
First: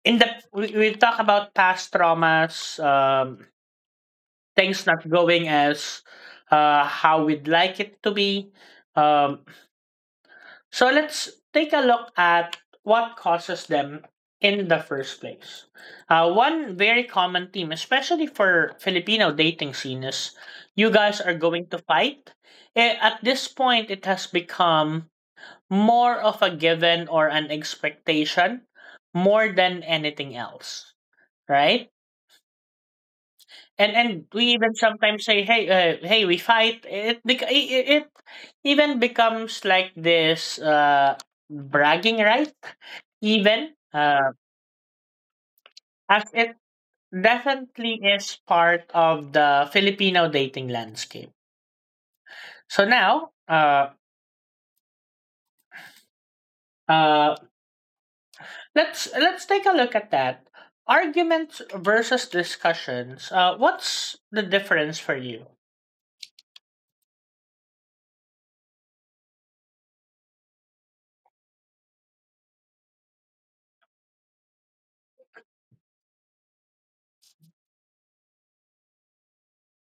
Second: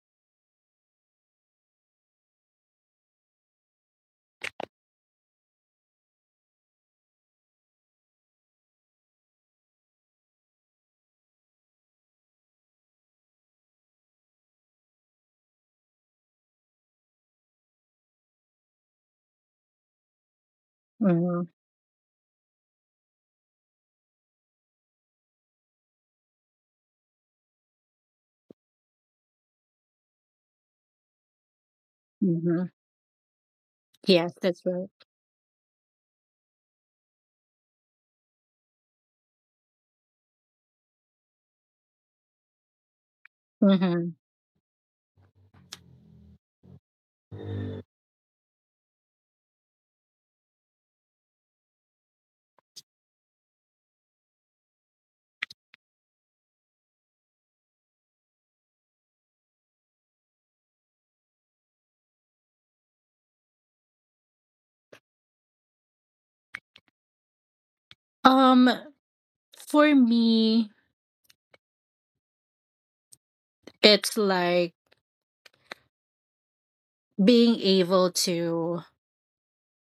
[SPEAKER 1] in the we talk about past traumas, things not going as how we'd like it to be, um, so let's take a look at what causes them in the first place. One very common theme, especially for Filipino dating scene, is you guys are
[SPEAKER 2] Mm-hmm.
[SPEAKER 1] going to fight. Eh, at this point, it has become more of a given or an expectation more than anything else, right?
[SPEAKER 2] Mm-hmm.
[SPEAKER 1] And
[SPEAKER 2] Yes,
[SPEAKER 1] we
[SPEAKER 2] that's
[SPEAKER 1] even
[SPEAKER 2] right.
[SPEAKER 1] sometimes say, hey hey, we fight it, it even becomes like this bragging right even,
[SPEAKER 2] Mm-hmm.
[SPEAKER 1] as it definitely is part of the Filipino dating landscape. So now, uh, let's take a look at that arguments versus discussions. What's the difference for you?
[SPEAKER 2] Um, for me, it's like being able to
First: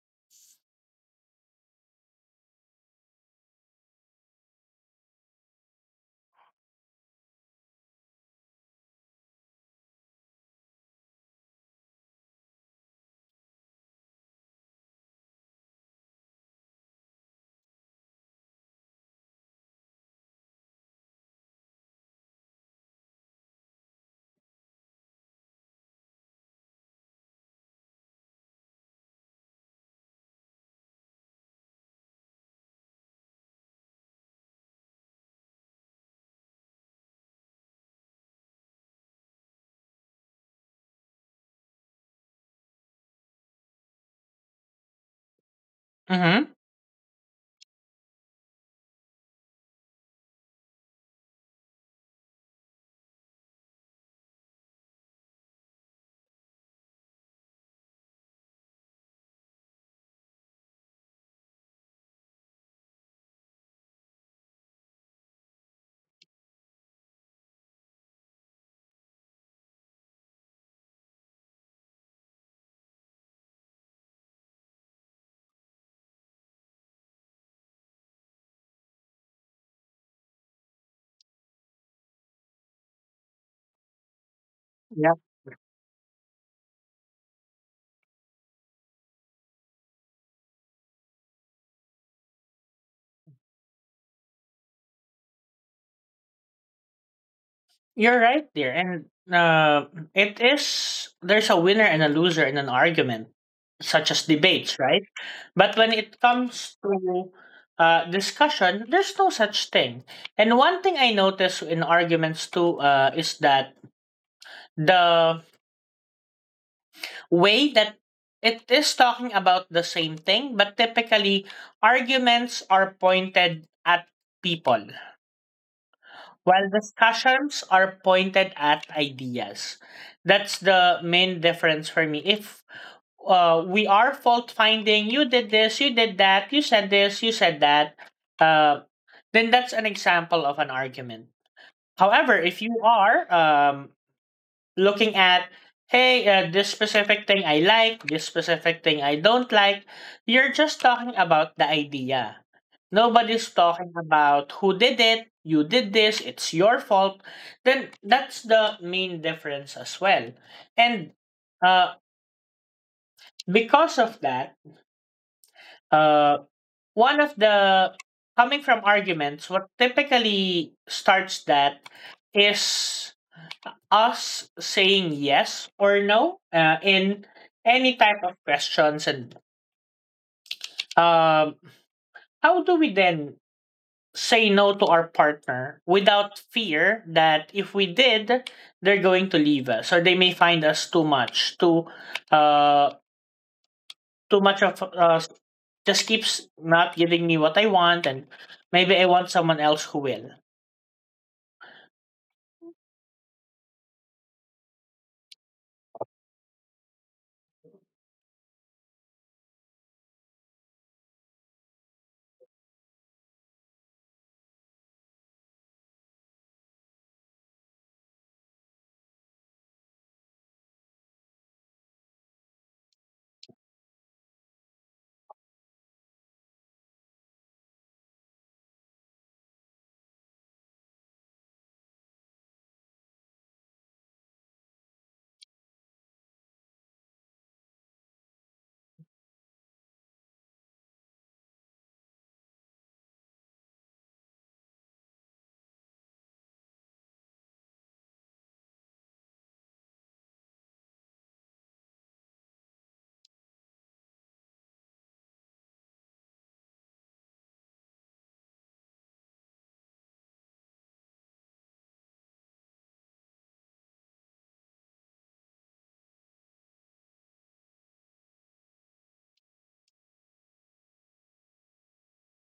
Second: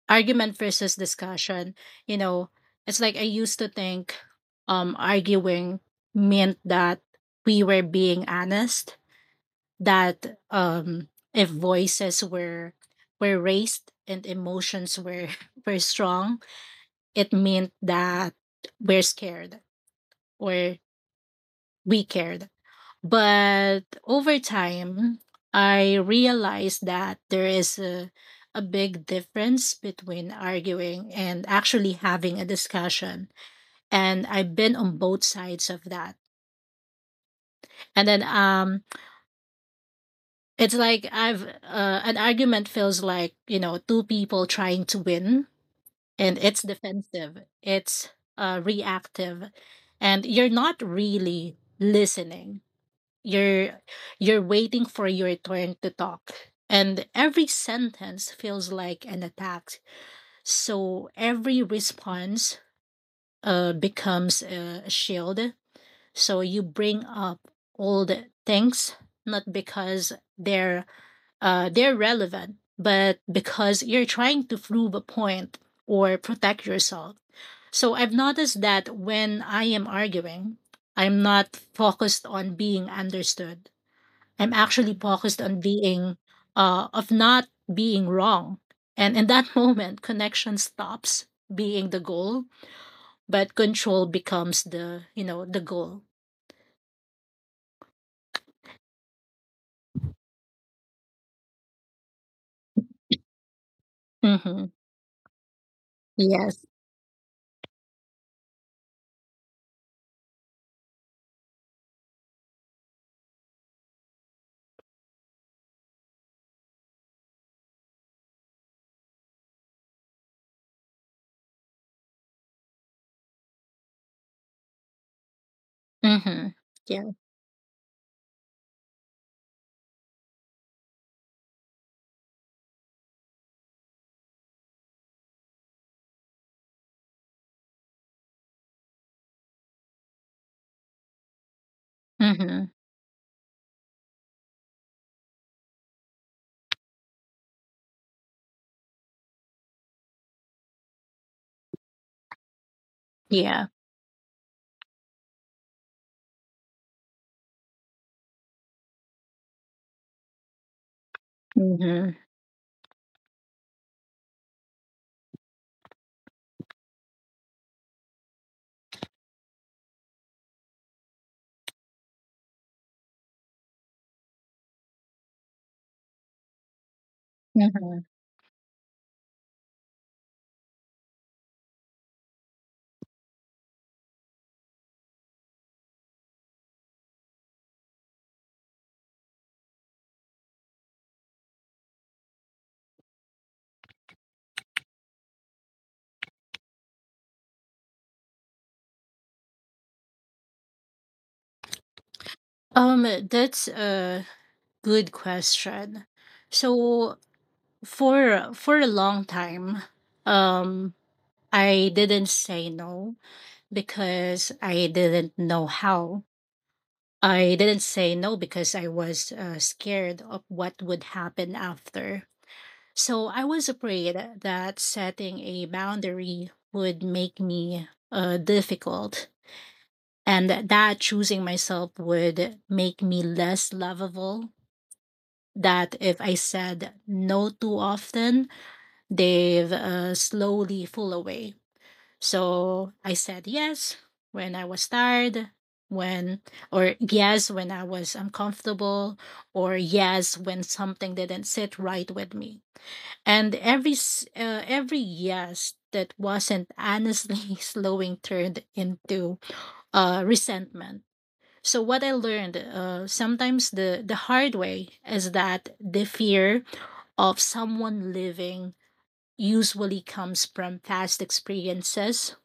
[SPEAKER 2] argument versus discussion, you know. It's like I used to think arguing meant that we were being honest, that if voices were raised and emotions were were strong, it meant that we're scared or we cared. But over time, I realized that there is a big difference between arguing and actually having a discussion. And I've been on both sides of that. And then it's like I've an argument feels like, you know, two people trying to win, and
[SPEAKER 1] Mm-hmm.
[SPEAKER 2] it's defensive, it's reactive, and you're not really listening. You're you're waiting for your turn to talk. And every sentence feels like an attack. So every response becomes a shield. So you bring up old things, not because they're relevant, but because you're trying to prove a point or protect yourself. So I've noticed that when I am arguing, I'm not focused on being understood. I'm actually focused on being, of not being wrong. And in that moment, connection stops being the goal, but control becomes the, you know, the goal.
[SPEAKER 1] You're right there, and it is there's a winner and a loser in an argument, such as
[SPEAKER 2] Mm-hmm.
[SPEAKER 1] debates, right? But when it
[SPEAKER 2] Yes.
[SPEAKER 1] comes to discussion, there's no such thing. And one thing I notice in arguments too is that the way that it is talking about the same thing, but typically arguments are pointed at people,
[SPEAKER 2] Mm-hmm.
[SPEAKER 1] while
[SPEAKER 2] Yeah.
[SPEAKER 1] discussions are pointed at ideas. That's the main difference for me. If we are fault finding, you did this, you did that, you said this, you said that, uh, then that's an example of an argument. However, if
[SPEAKER 2] Mm-hmm.
[SPEAKER 1] you are looking at, hey, this specific thing I like, this specific thing I don't like, you're just talking about the idea. Nobody's
[SPEAKER 2] Yeah.
[SPEAKER 1] talking about who did it, you did this, it's your fault. Then that's the main difference as well. And uh,
[SPEAKER 2] Mm-hmm.
[SPEAKER 1] because of that, uh, one of the coming from arguments, what typically starts that is us saying yes or no in any
[SPEAKER 2] Mm-hmm.
[SPEAKER 1] type of questions. And um, how do we then say no to our partner without fear that if we did, they're going to leave us, or they may find us too much, too, uh, too much of just keeps not giving me what I want, and maybe I want someone else who will.
[SPEAKER 2] Um, that's a good question. So for a long time, um, I didn't say no because I didn't know how. I didn't say no because I was scared of what would happen after. So I was afraid that setting a boundary would make me difficult and that choosing myself would make me less lovable. That if I said no too often, they've slowly fall away. So I said yes when I was tired, when, or yes when I was uncomfortable, or yes when something didn't sit right with me. And every yes that wasn't honestly slowing turned into resentment. So what I learned, sometimes the hard way, is that the fear of someone leaving usually comes from past experiences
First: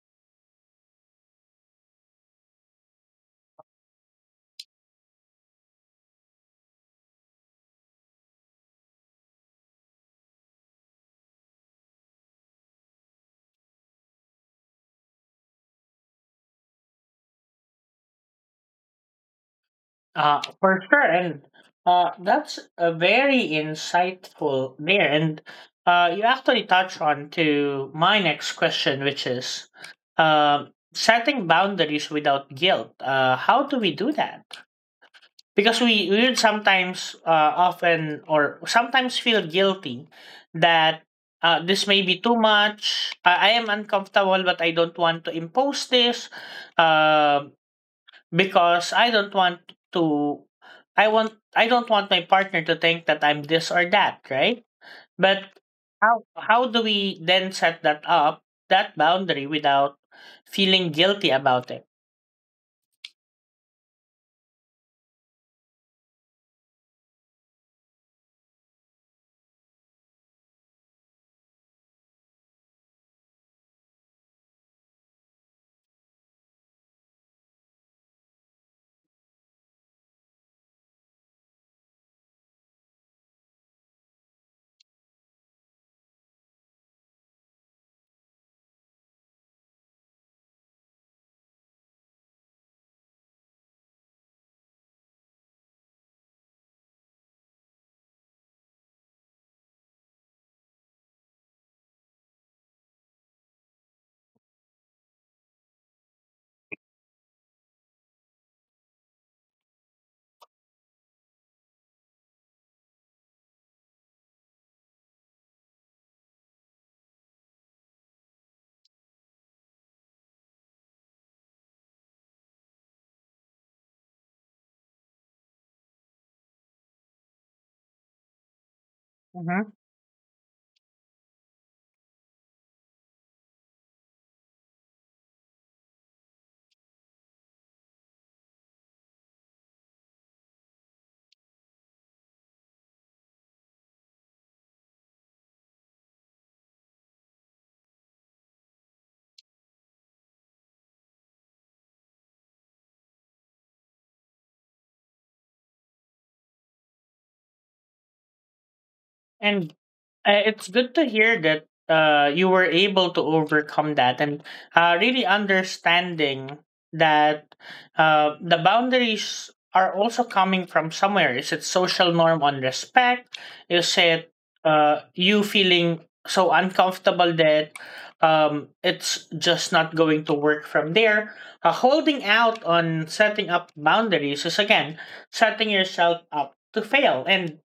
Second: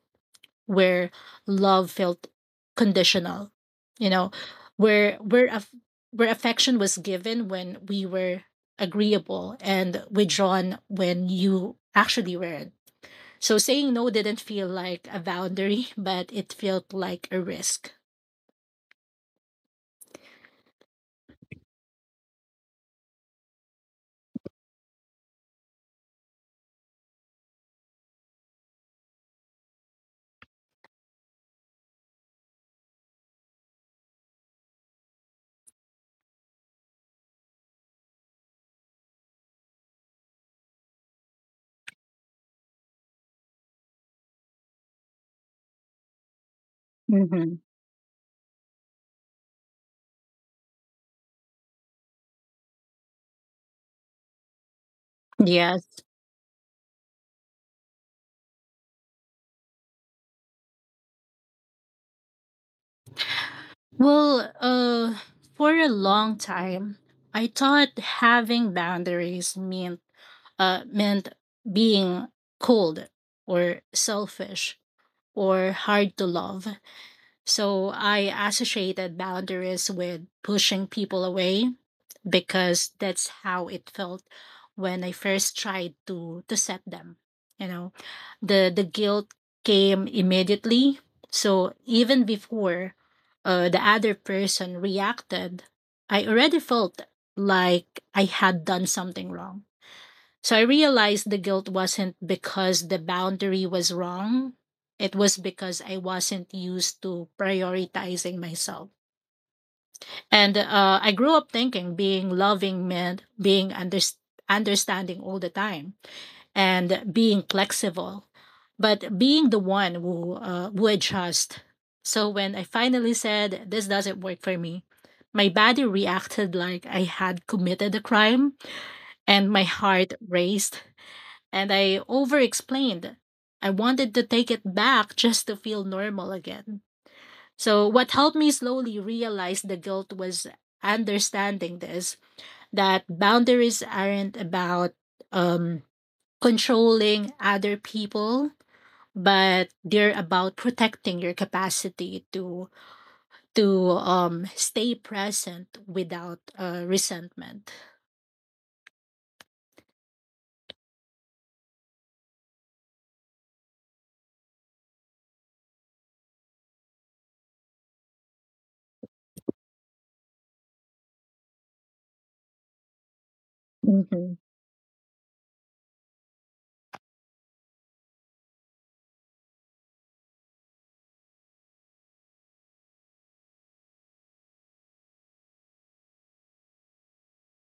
[SPEAKER 2] where love felt conditional, you know, where where aff- where affection was given when we were agreeable and withdrawn when you actually weren't. So saying no didn't feel like a boundary, but it felt like a risk.
[SPEAKER 1] For sure, and that's a very insightful there. And you actually touch on to my next question, which is uh, setting boundaries without guilt. How do we do that? Because we would sometimes often or sometimes feel guilty that this may be too much. I am uncomfortable, but I don't want to impose this. Um
[SPEAKER 2] Mm-hmm.
[SPEAKER 1] because I don't want to I want I don't want my partner to think that I'm this or that, right? But
[SPEAKER 2] Yes.
[SPEAKER 1] how do we then set that up, that boundary without feeling guilty about it?
[SPEAKER 2] Well, for a long time I thought having boundaries meant uh meant being cold or selfish or hard to love. So I associated boundaries with pushing people away because that's how it felt when I first tried to set them. You know, the guilt came immediately. So even before the other person reacted, I already felt like I had done something wrong. So I realized the guilt wasn't because the boundary was wrong. It was because I wasn't used to prioritizing myself. And I grew up thinking being loving meant understanding all the time and being flexible, but being the one who adjusts. So when I finally said, this doesn't work for me, my body reacted like I had committed a crime, and my heart raced, and I over explained. I wanted to take it back just to feel normal again. So, what helped me slowly realize the guilt was understanding this, that boundaries aren't about um, controlling other people, but they're about protecting your capacity to stay present without resentment.
[SPEAKER 1] And it's good to hear that you were able to overcome that, and really understanding that the boundaries are also coming from somewhere. Is it social norm on respect? Is it
[SPEAKER 2] Mm-hmm.
[SPEAKER 1] you feeling so uncomfortable that it's just not going to work from there? Holding out on setting up boundaries is again setting yourself up to fail. And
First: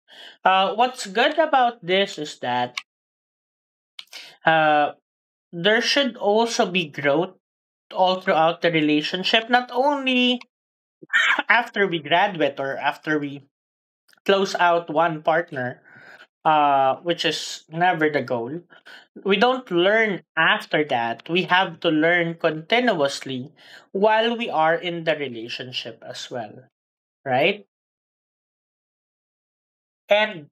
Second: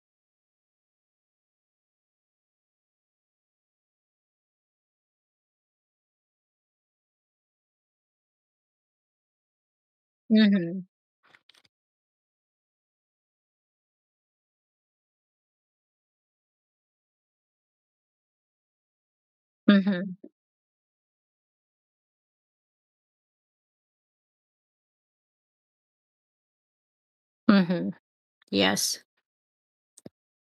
[SPEAKER 1] what's good about this is that uh, there should also be growth all throughout the relationship, not only
[SPEAKER 2] Mm-hmm.
[SPEAKER 1] after we graduate or after we close out one partner, which is never the goal. We don't
[SPEAKER 2] Mm-hmm.
[SPEAKER 1] learn after that. We have to learn continuously while we are in the relationship as well, right?
[SPEAKER 2] Mm-hmm. Yes.
[SPEAKER 1] And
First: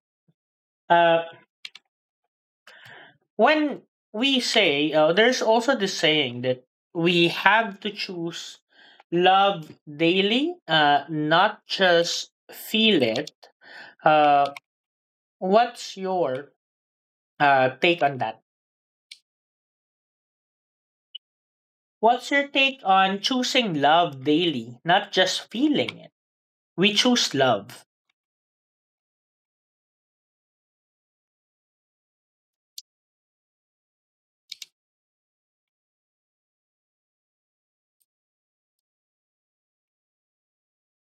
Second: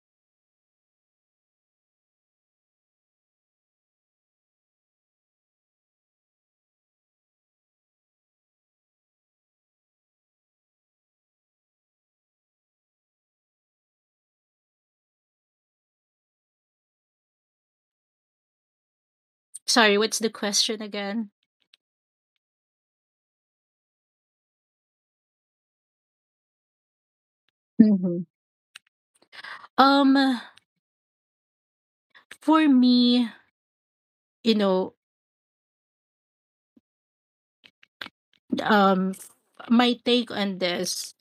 [SPEAKER 1] uh, when we say there's also this saying that we have to choose love daily, not just feel it. uh, what's your take on that?
[SPEAKER 2] Sorry, what's the question again?
[SPEAKER 1] What's your take on choosing love daily, not just feeling it? We choose love.
[SPEAKER 2] Mhm. Um, for me, you know, um, my take on this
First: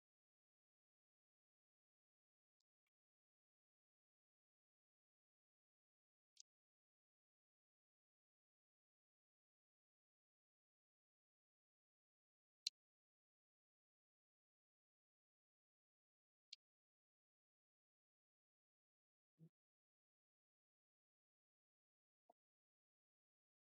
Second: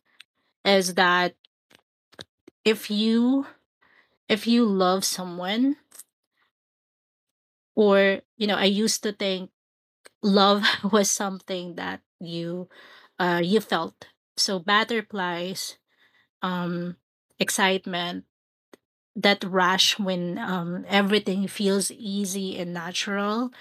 [SPEAKER 2] is that if you if you love someone, or you know, I used to think love was something that you, you felt. So butterflies, um, excitement, that rush when everything feels easy and natural.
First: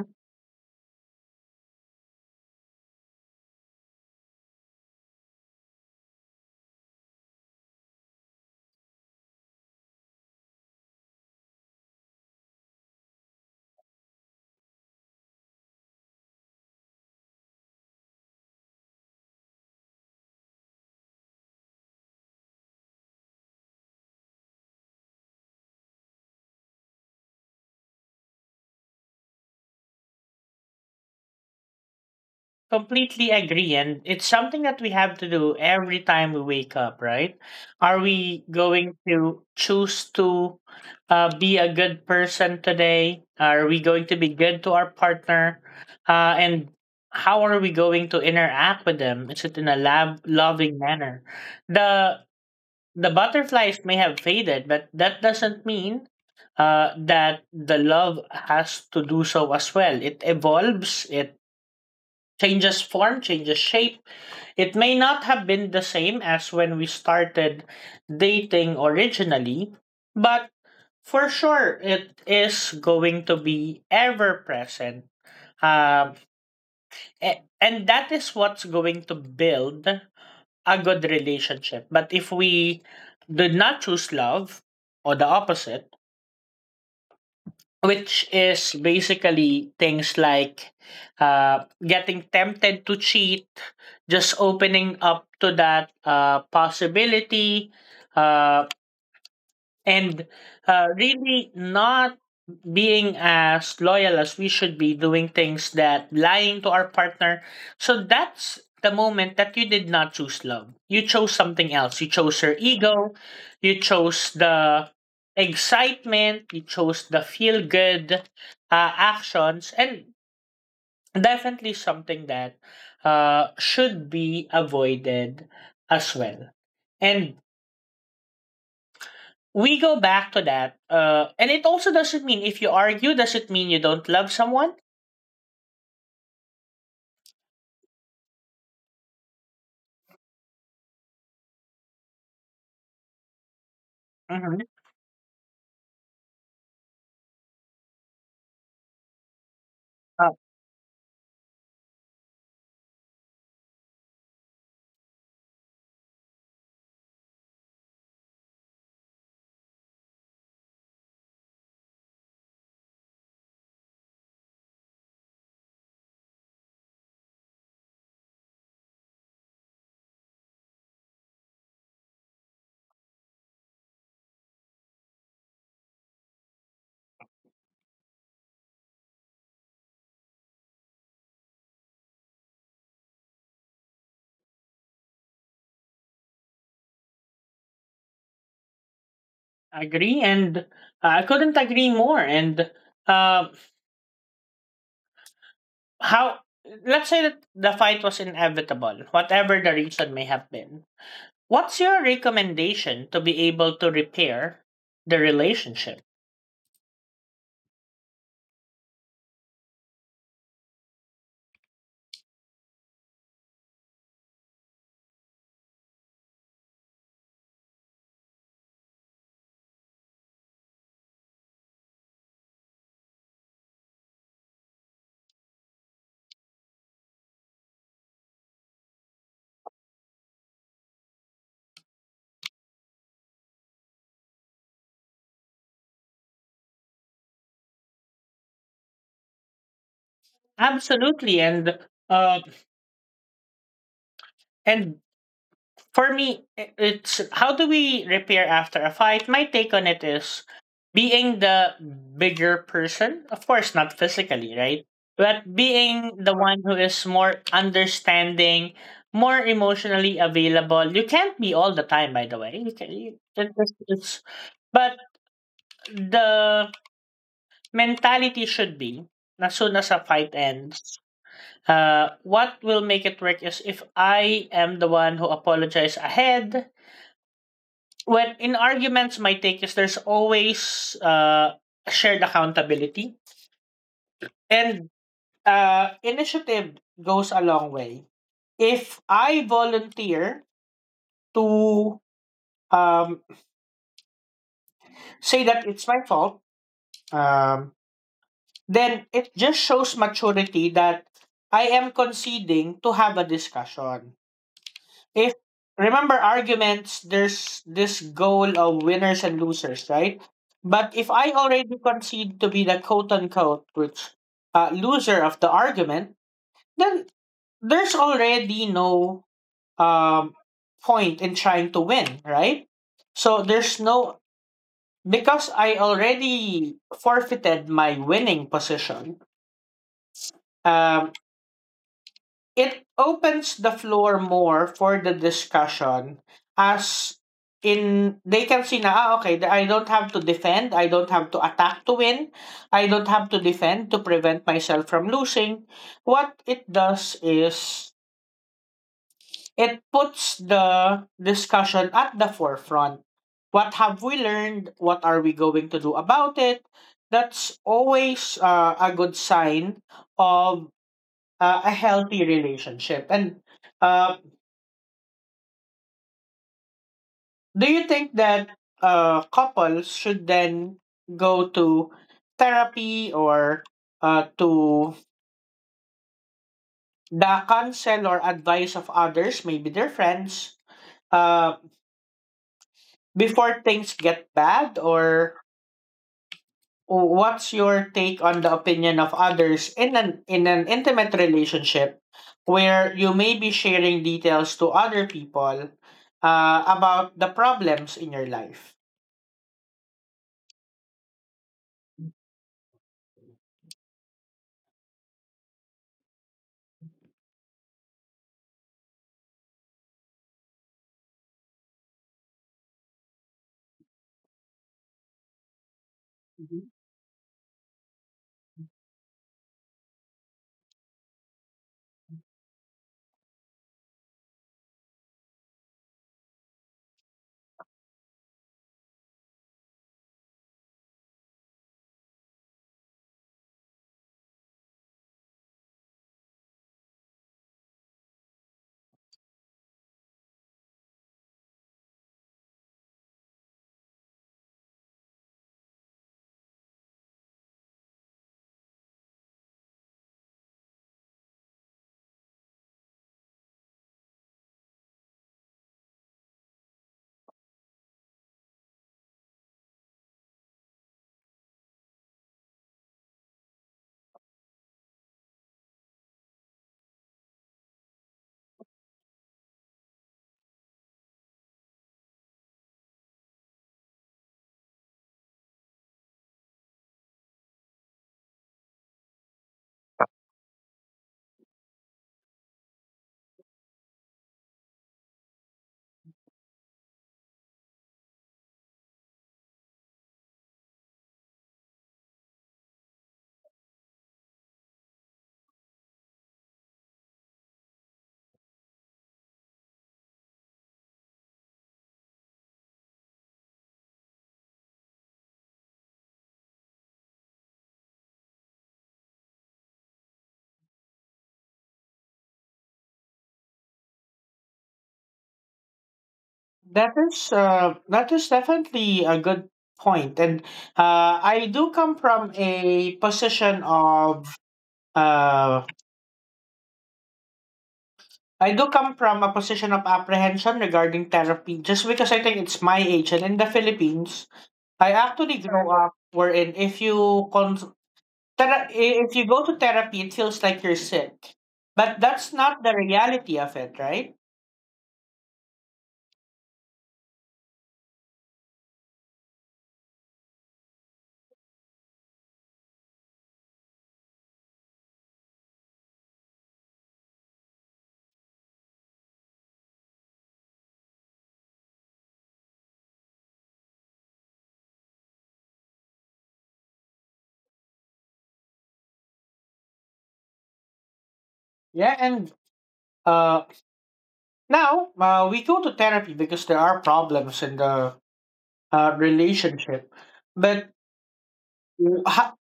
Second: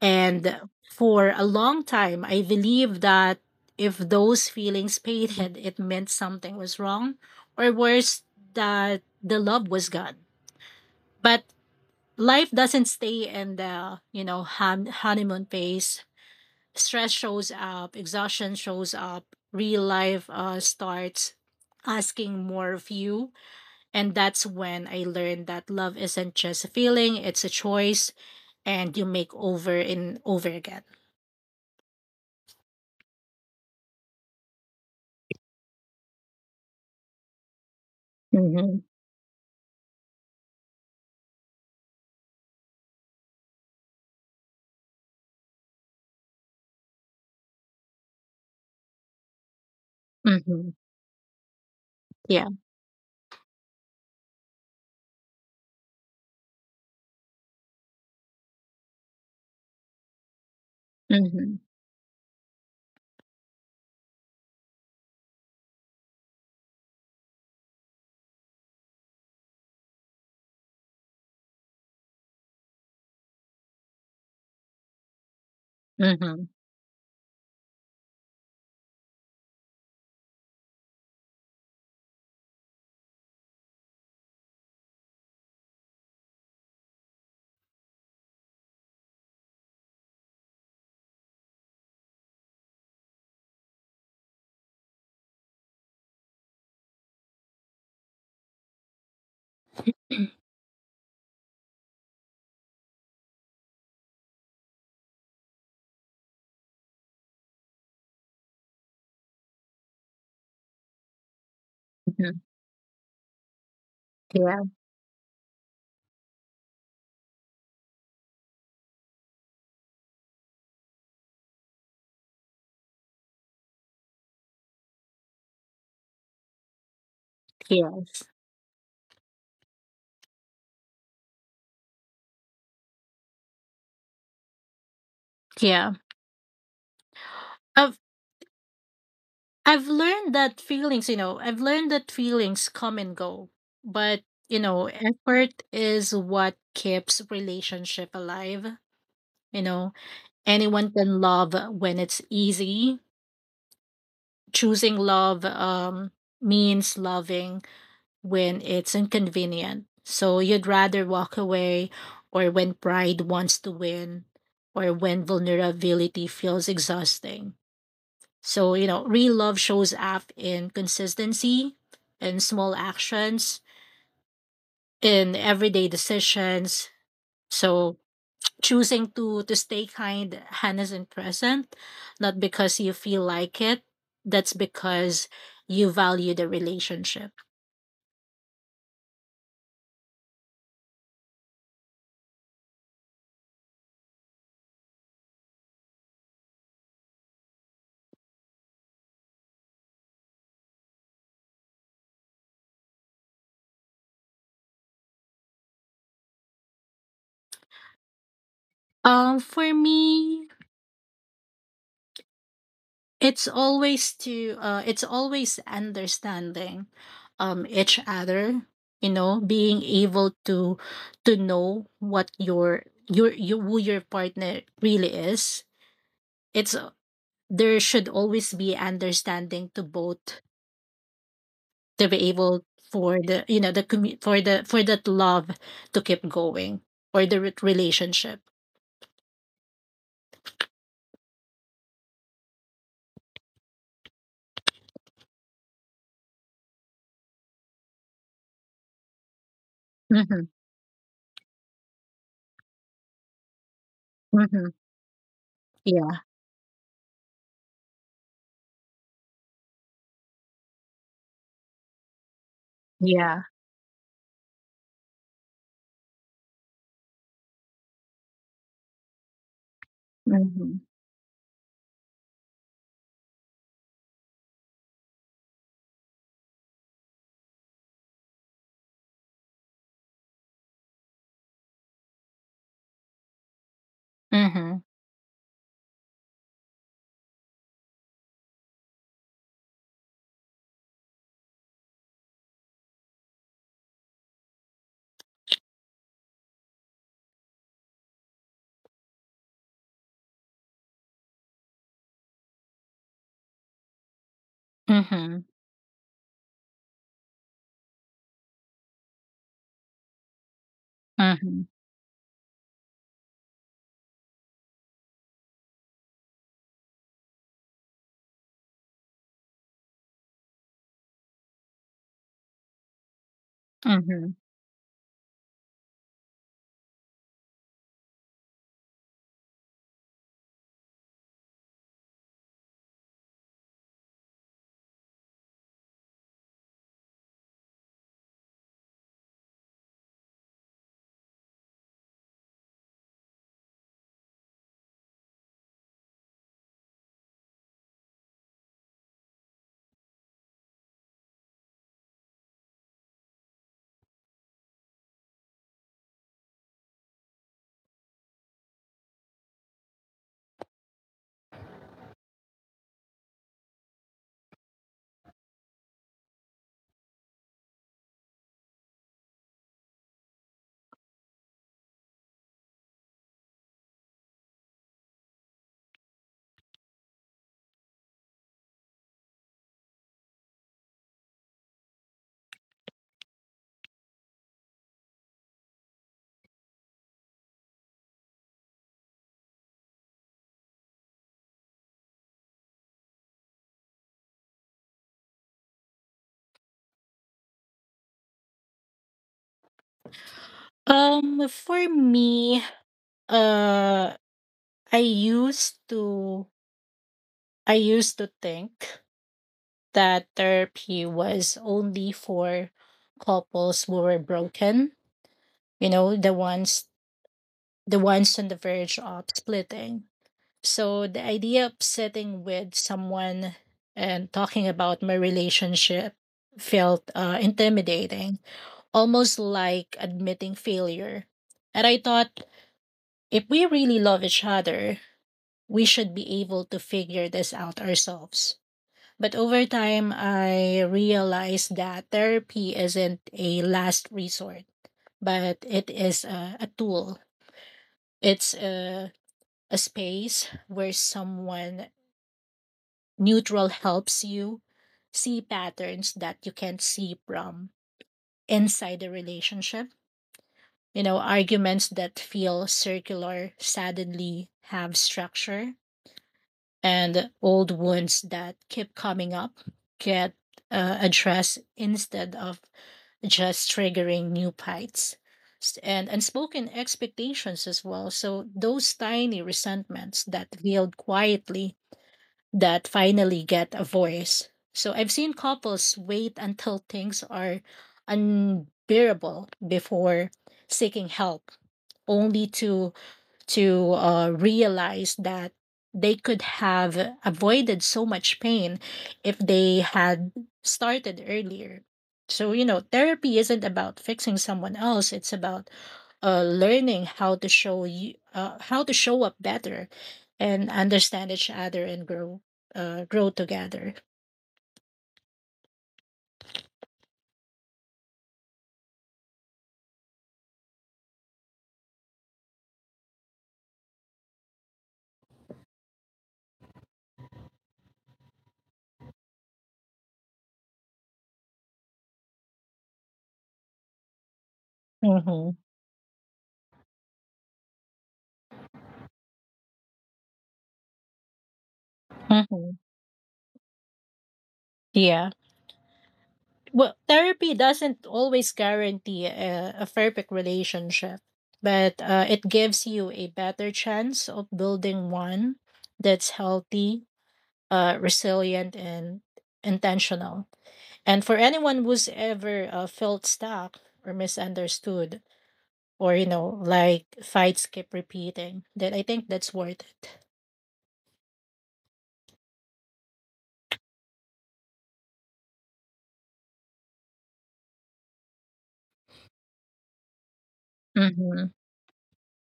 [SPEAKER 2] And for a long time, I believed that if those feelings faded, it meant something was wrong, or worse, that the love was gone. But life doesn't stay in the, you know, honeymoon phase. Stress shows up, exhaustion shows up, real life starts asking more of you. And that's when I learned that love isn't just a feeling, it's a choice, and you make over and over again.
[SPEAKER 1] Completely agree. And it's something that we have to do every time we wake up, right? Are we going to choose to be a good person today? Are we going to be good to our partner? And how are we going to interact with them? Is it in a lab
[SPEAKER 2] Mhm.
[SPEAKER 1] loving manner? The
[SPEAKER 2] Yeah.
[SPEAKER 1] the butterflies may have faded, but that doesn't mean that the love has to do so as well. It evolves, it
[SPEAKER 2] Mhm.
[SPEAKER 1] changes form, changes shape. It may not have been the same as when we started dating originally, but for sure it is going to be ever present. Um,
[SPEAKER 2] Mhm.
[SPEAKER 1] and that is what's going to build a good relationship. But if we did not choose love or the opposite, which is basically things like, getting tempted to cheat, just opening up to that, possibility, uh and really not being as loyal as we should be doing things that lying to our partner. So that's the moment that you did not choose love, you chose something else, you chose
[SPEAKER 2] Mhm.
[SPEAKER 1] your ego, you chose
[SPEAKER 2] Yeah.
[SPEAKER 1] the excitement, you chose the feel good actions, and definitely something that should be avoided as well. And
[SPEAKER 2] Yes.
[SPEAKER 1] we go back to that. And it also doesn't mean if you argue, does it mean you don't love someone?
[SPEAKER 2] Yeah. I've I've learned that feelings, you know, I've learned that feelings come and go, but
[SPEAKER 1] hmm
[SPEAKER 2] you know, effort is what keeps relationship alive. You know,
[SPEAKER 1] Uh,
[SPEAKER 2] anyone can love when it's easy. Choosing love means loving when it's inconvenient. So you'd rather walk away, or when pride wants to win, or when vulnerability feels exhausting. So, you know, real love shows up in consistency, in small actions, in everyday decisions. So, choosing to stay kind, honest and present, not because you feel like it, that's because you value the relationship.
[SPEAKER 1] and I couldn't agree more. And uh, how? Let's say that the fight was inevitable, whatever the reason may have been. What's your recommendation to be able to repair the relationship?
[SPEAKER 2] For me, it's always to it's always understanding each other, you know, being able to know what your who your partner really is. It's there should always be understanding to both to be able for the, you know, for the, for that love to keep going, or the relationship.
[SPEAKER 1] Absolutely, and uh, and for me, it's how do we repair after a fight? My take on it
[SPEAKER 2] Mm-hmm.
[SPEAKER 1] is being the bigger person, of course, not physically,
[SPEAKER 2] Mm-hmm.
[SPEAKER 1] right? But being
[SPEAKER 2] Yeah.
[SPEAKER 1] the one who is more understanding, more emotionally available. You can't be all the time, by the way. You can, you,
[SPEAKER 2] Yeah.
[SPEAKER 1] it- it's, but the mentality should be, as soon as a fight
[SPEAKER 2] Mm-hmm.
[SPEAKER 1] ends, what will make it work is if I am the one who apologizes ahead. When in arguments, my take is there's always shared accountability
[SPEAKER 2] Mm-hmm.
[SPEAKER 1] and initiative goes a long way. If I volunteer to um, say that it's my fault, um, then it just shows maturity that I am conceding to have a discussion.
[SPEAKER 2] Mm-hmm.
[SPEAKER 1] If Remember, arguments there's this goal of winners and losers, right? But if I
[SPEAKER 2] Mm-hmm.
[SPEAKER 1] already concede to be the quote unquote, which loser of the argument, then there's already no um point in trying to win, right? So there's no, because I already forfeited my winning position. um It opens the floor more for the discussion, as in they can see na ah, okay, I don't have to defend, I don't have to attack to win, I don't have to defend to prevent myself from losing. What it does is it puts the discussion at the forefront. What have we learned? What are we going to do about it? That's always a good sign of a healthy relationship. And uh, Do you think that couples should then go to therapy or to the counsel or advice of others, maybe their friends, uh, before things get bad? Or what's your take on the opinion of others in an intimate relationship where you may be sharing details to other people about the problems in your life?
[SPEAKER 2] For me, uh, I used to I used to think that therapy was only for couples who were broken, you know,
[SPEAKER 1] Mhm.
[SPEAKER 2] the ones on the verge of splitting. So the idea of sitting with someone and talking about my relationship felt intimidating, almost like admitting failure. And I thought, if we really love each other, we should be able to figure this out ourselves. But over time, I realized that therapy isn't a last resort, but it is a tool. It's a space where someone neutral helps you see patterns that you can't see from inside the relationship. You know, arguments that feel circular suddenly have structure, and old wounds that keep coming up get addressed instead of just triggering new fights. And unspoken expectations as well, so those tiny resentments that build quietly that finally get a voice. So I've seen couples wait until things are unbearable before seeking help, only to realize that they could have avoided so much pain if they had started earlier. So, you know, therapy isn't about fixing someone else, it's about learning how to show you how to show up better and understand each other and grow, grow together.
[SPEAKER 1] That is definitely a good point, and I do come from a position of uh, I do come from a position of apprehension regarding therapy, just because I think it's my age, and in the Philippines, I actually
[SPEAKER 2] Mm-hmm.
[SPEAKER 1] grew up wherein if you con- Thera- I- if you go to therapy, it feels like you're sick. But that's not
[SPEAKER 2] Mm-hmm.
[SPEAKER 1] the reality of it, right?
[SPEAKER 2] Yeah. Well, therapy doesn't always guarantee a perfect relationship, but it gives you a better chance of building one that's healthy, resilient, and intentional. And for anyone who's ever felt stuck or misunderstood, or you know, like fights keep repeating, then I think that's worth it.
[SPEAKER 1] Yeah, and uh, now we go to therapy because there are problems in the relationship. But
[SPEAKER 2] Mm-hmm.
[SPEAKER 1] w- ha-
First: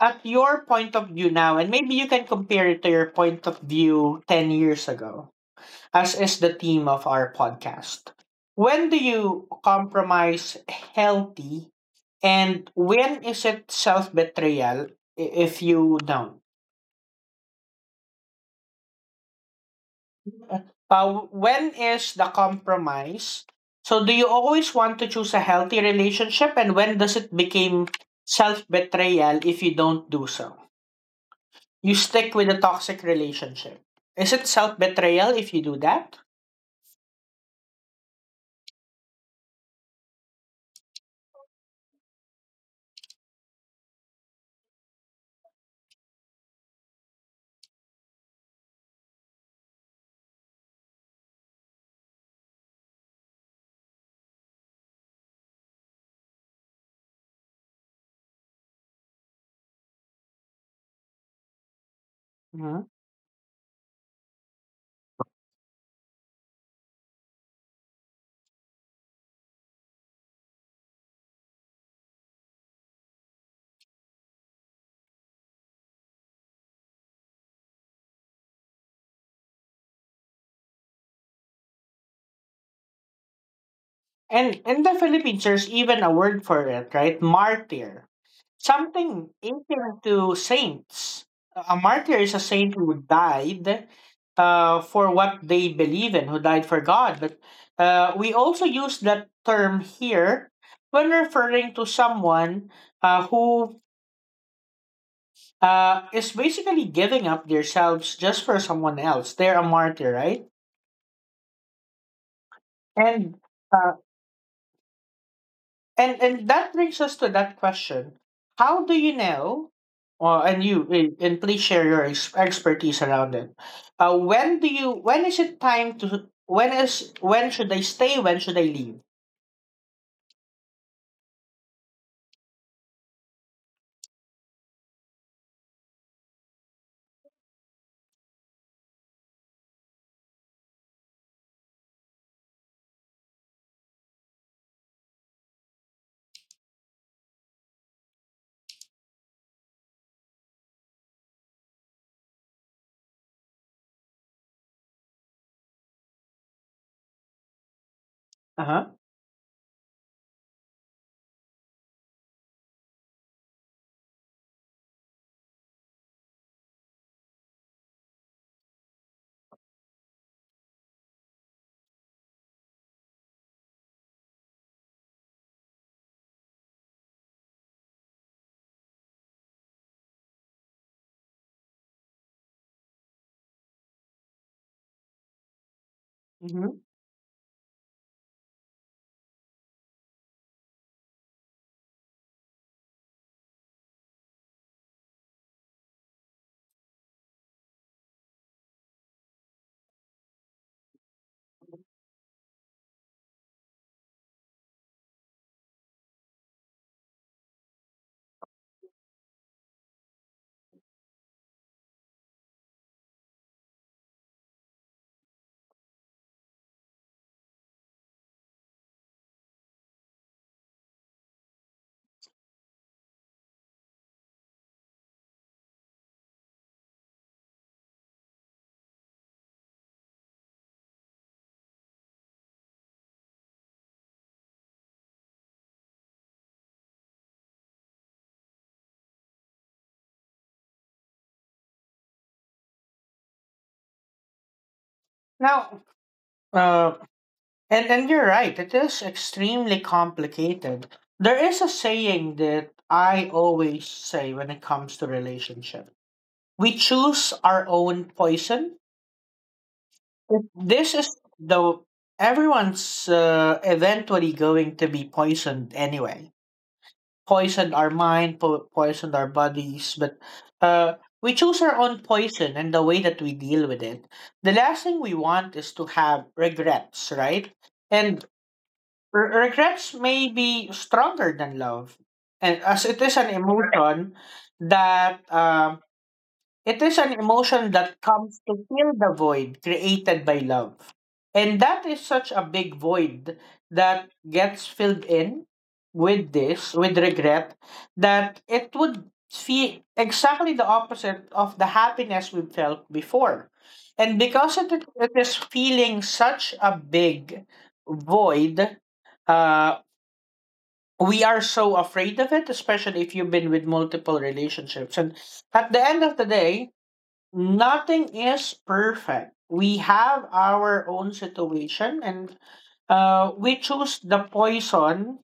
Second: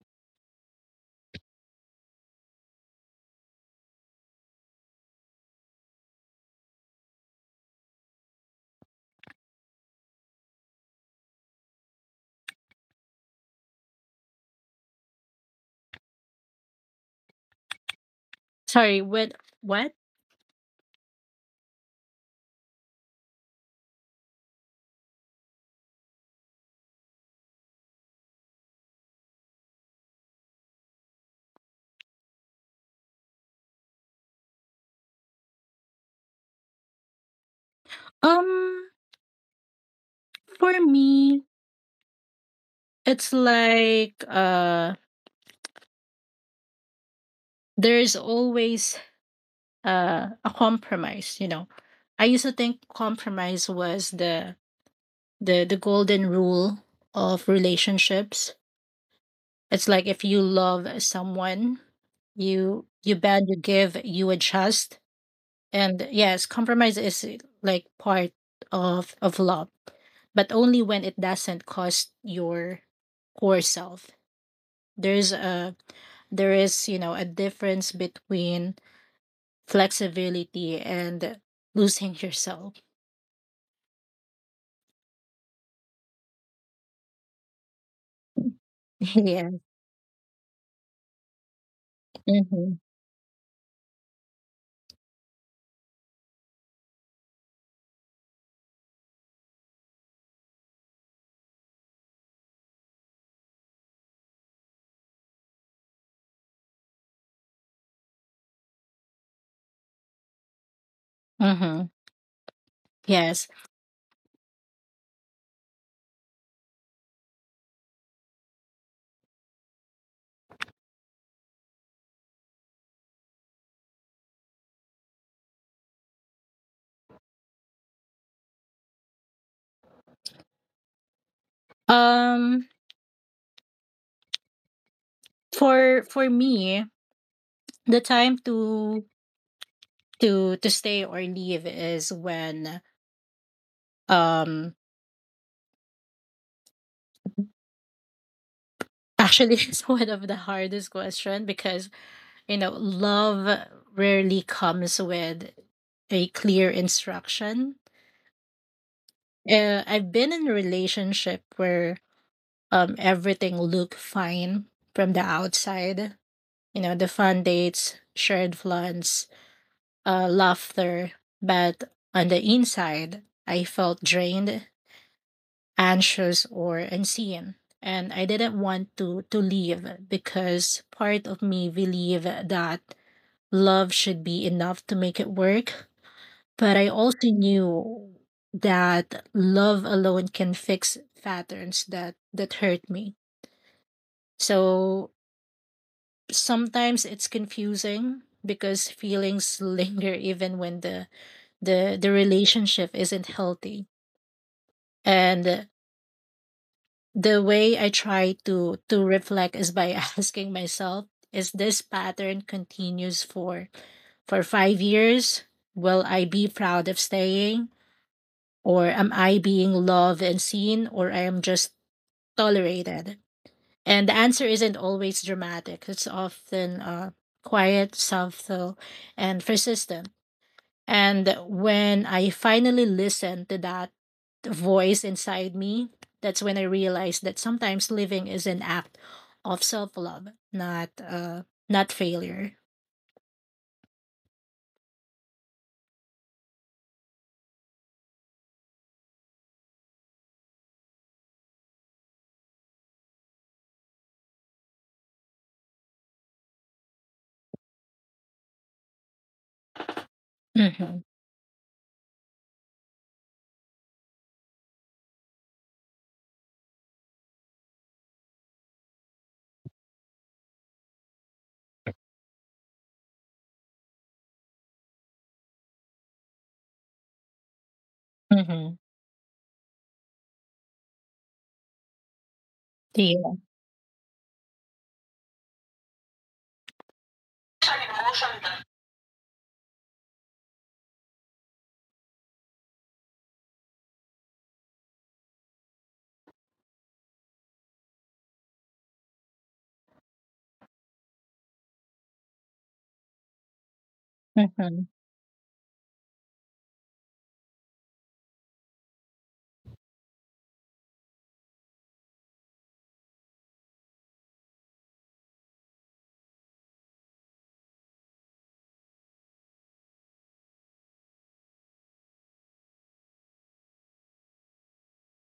[SPEAKER 1] at your point of view now, and maybe you can compare it to your point of view 10 years ago, as is the theme of our podcast. When do you compromise healthy, and when is it self betrayal if you don't?
[SPEAKER 2] Sorry, what? What?
[SPEAKER 1] When is the compromise? So do you always want to choose a healthy relationship, and when does it become self betrayal if you don't do so? You stick with a toxic relationship. Is it self betrayal if you do that?
[SPEAKER 2] Um, for me, it's like there's always a compromise, you know. I used to think compromise was the the golden rule of relationships. It's like if you love someone,
[SPEAKER 1] Mhm.
[SPEAKER 2] you bend, you give, you adjust. And yes, compromise is like part of love, but only when it doesn't cost your core self. there's a there is, you know, a difference between flexibility and losing yourself.
[SPEAKER 1] And in the Philippine church, even a word for it, right? Martyr. Something
[SPEAKER 2] Yeah.
[SPEAKER 1] akin to saints. A martyr is a
[SPEAKER 2] Mm-hmm.
[SPEAKER 1] saint who died for what they believe in, who died for God. But we also use that term here when referring to someone who is basically giving up themselves just for someone else. They're a martyr, right?
[SPEAKER 2] Mm-hmm.
[SPEAKER 1] And
[SPEAKER 2] Yes.
[SPEAKER 1] uh, And and that brings us to that question: how do you know? And please share your expertise around it. When do you? When is it time to? When is? When should I stay? When should I leave?
[SPEAKER 2] Um. For me, the time to stay or leave is when um actually it's one of the hardest question, because you know love rarely comes with a clear instruction.
[SPEAKER 1] Uh huh.
[SPEAKER 2] I've been in a relationship where everything looked fine from the outside, you know, the fun dates, shared plans, laughter, but on the inside I felt drained, anxious or unseen, and I didn't want to leave, because part of me believed that love should be enough to make it work. But
[SPEAKER 1] Hmm.
[SPEAKER 2] I also knew that love alone can fix patterns that hurt me. So sometimes it's confusing, because feelings linger even when the the relationship isn't healthy. And the way I try to reflect is by asking myself, is this pattern continues for 5 years, will I be proud of staying? Or am I being loved and seen, or I am just tolerated? And the answer isn't always dramatic, it's often quiet, subtle, and persistent. And when I finally listened to that voice inside me, that's when I realized that sometimes living is an act of self-love, not not failure.
[SPEAKER 1] Now, uh, and you're right. It is extremely complicated. There is a saying that I always say when it comes to relationship: we choose our own poison. This
[SPEAKER 2] Mhm.
[SPEAKER 1] is though everyone's eventually going to be poisoned anyway. Poisoned our mind, poisoned our bodies, but uh, we choose our own poison and the way that we deal with it. The last thing we want is to have regrets, right? And
[SPEAKER 2] Mhm.
[SPEAKER 1] regrets may be stronger than love, and as it is an
[SPEAKER 2] Yeah.
[SPEAKER 1] emotion that comes to fill the void created by love. And that is such a big void that gets filled in with this, with regret, that it would feel exactly the opposite of the happiness we felt before. And because it,
[SPEAKER 2] Mhm.
[SPEAKER 1] it is feeling such a big void, uh, we are so afraid of it, especially if you've been with multiple relationships. And at the end of the day, nothing is perfect. We have our own situation, and we choose the poison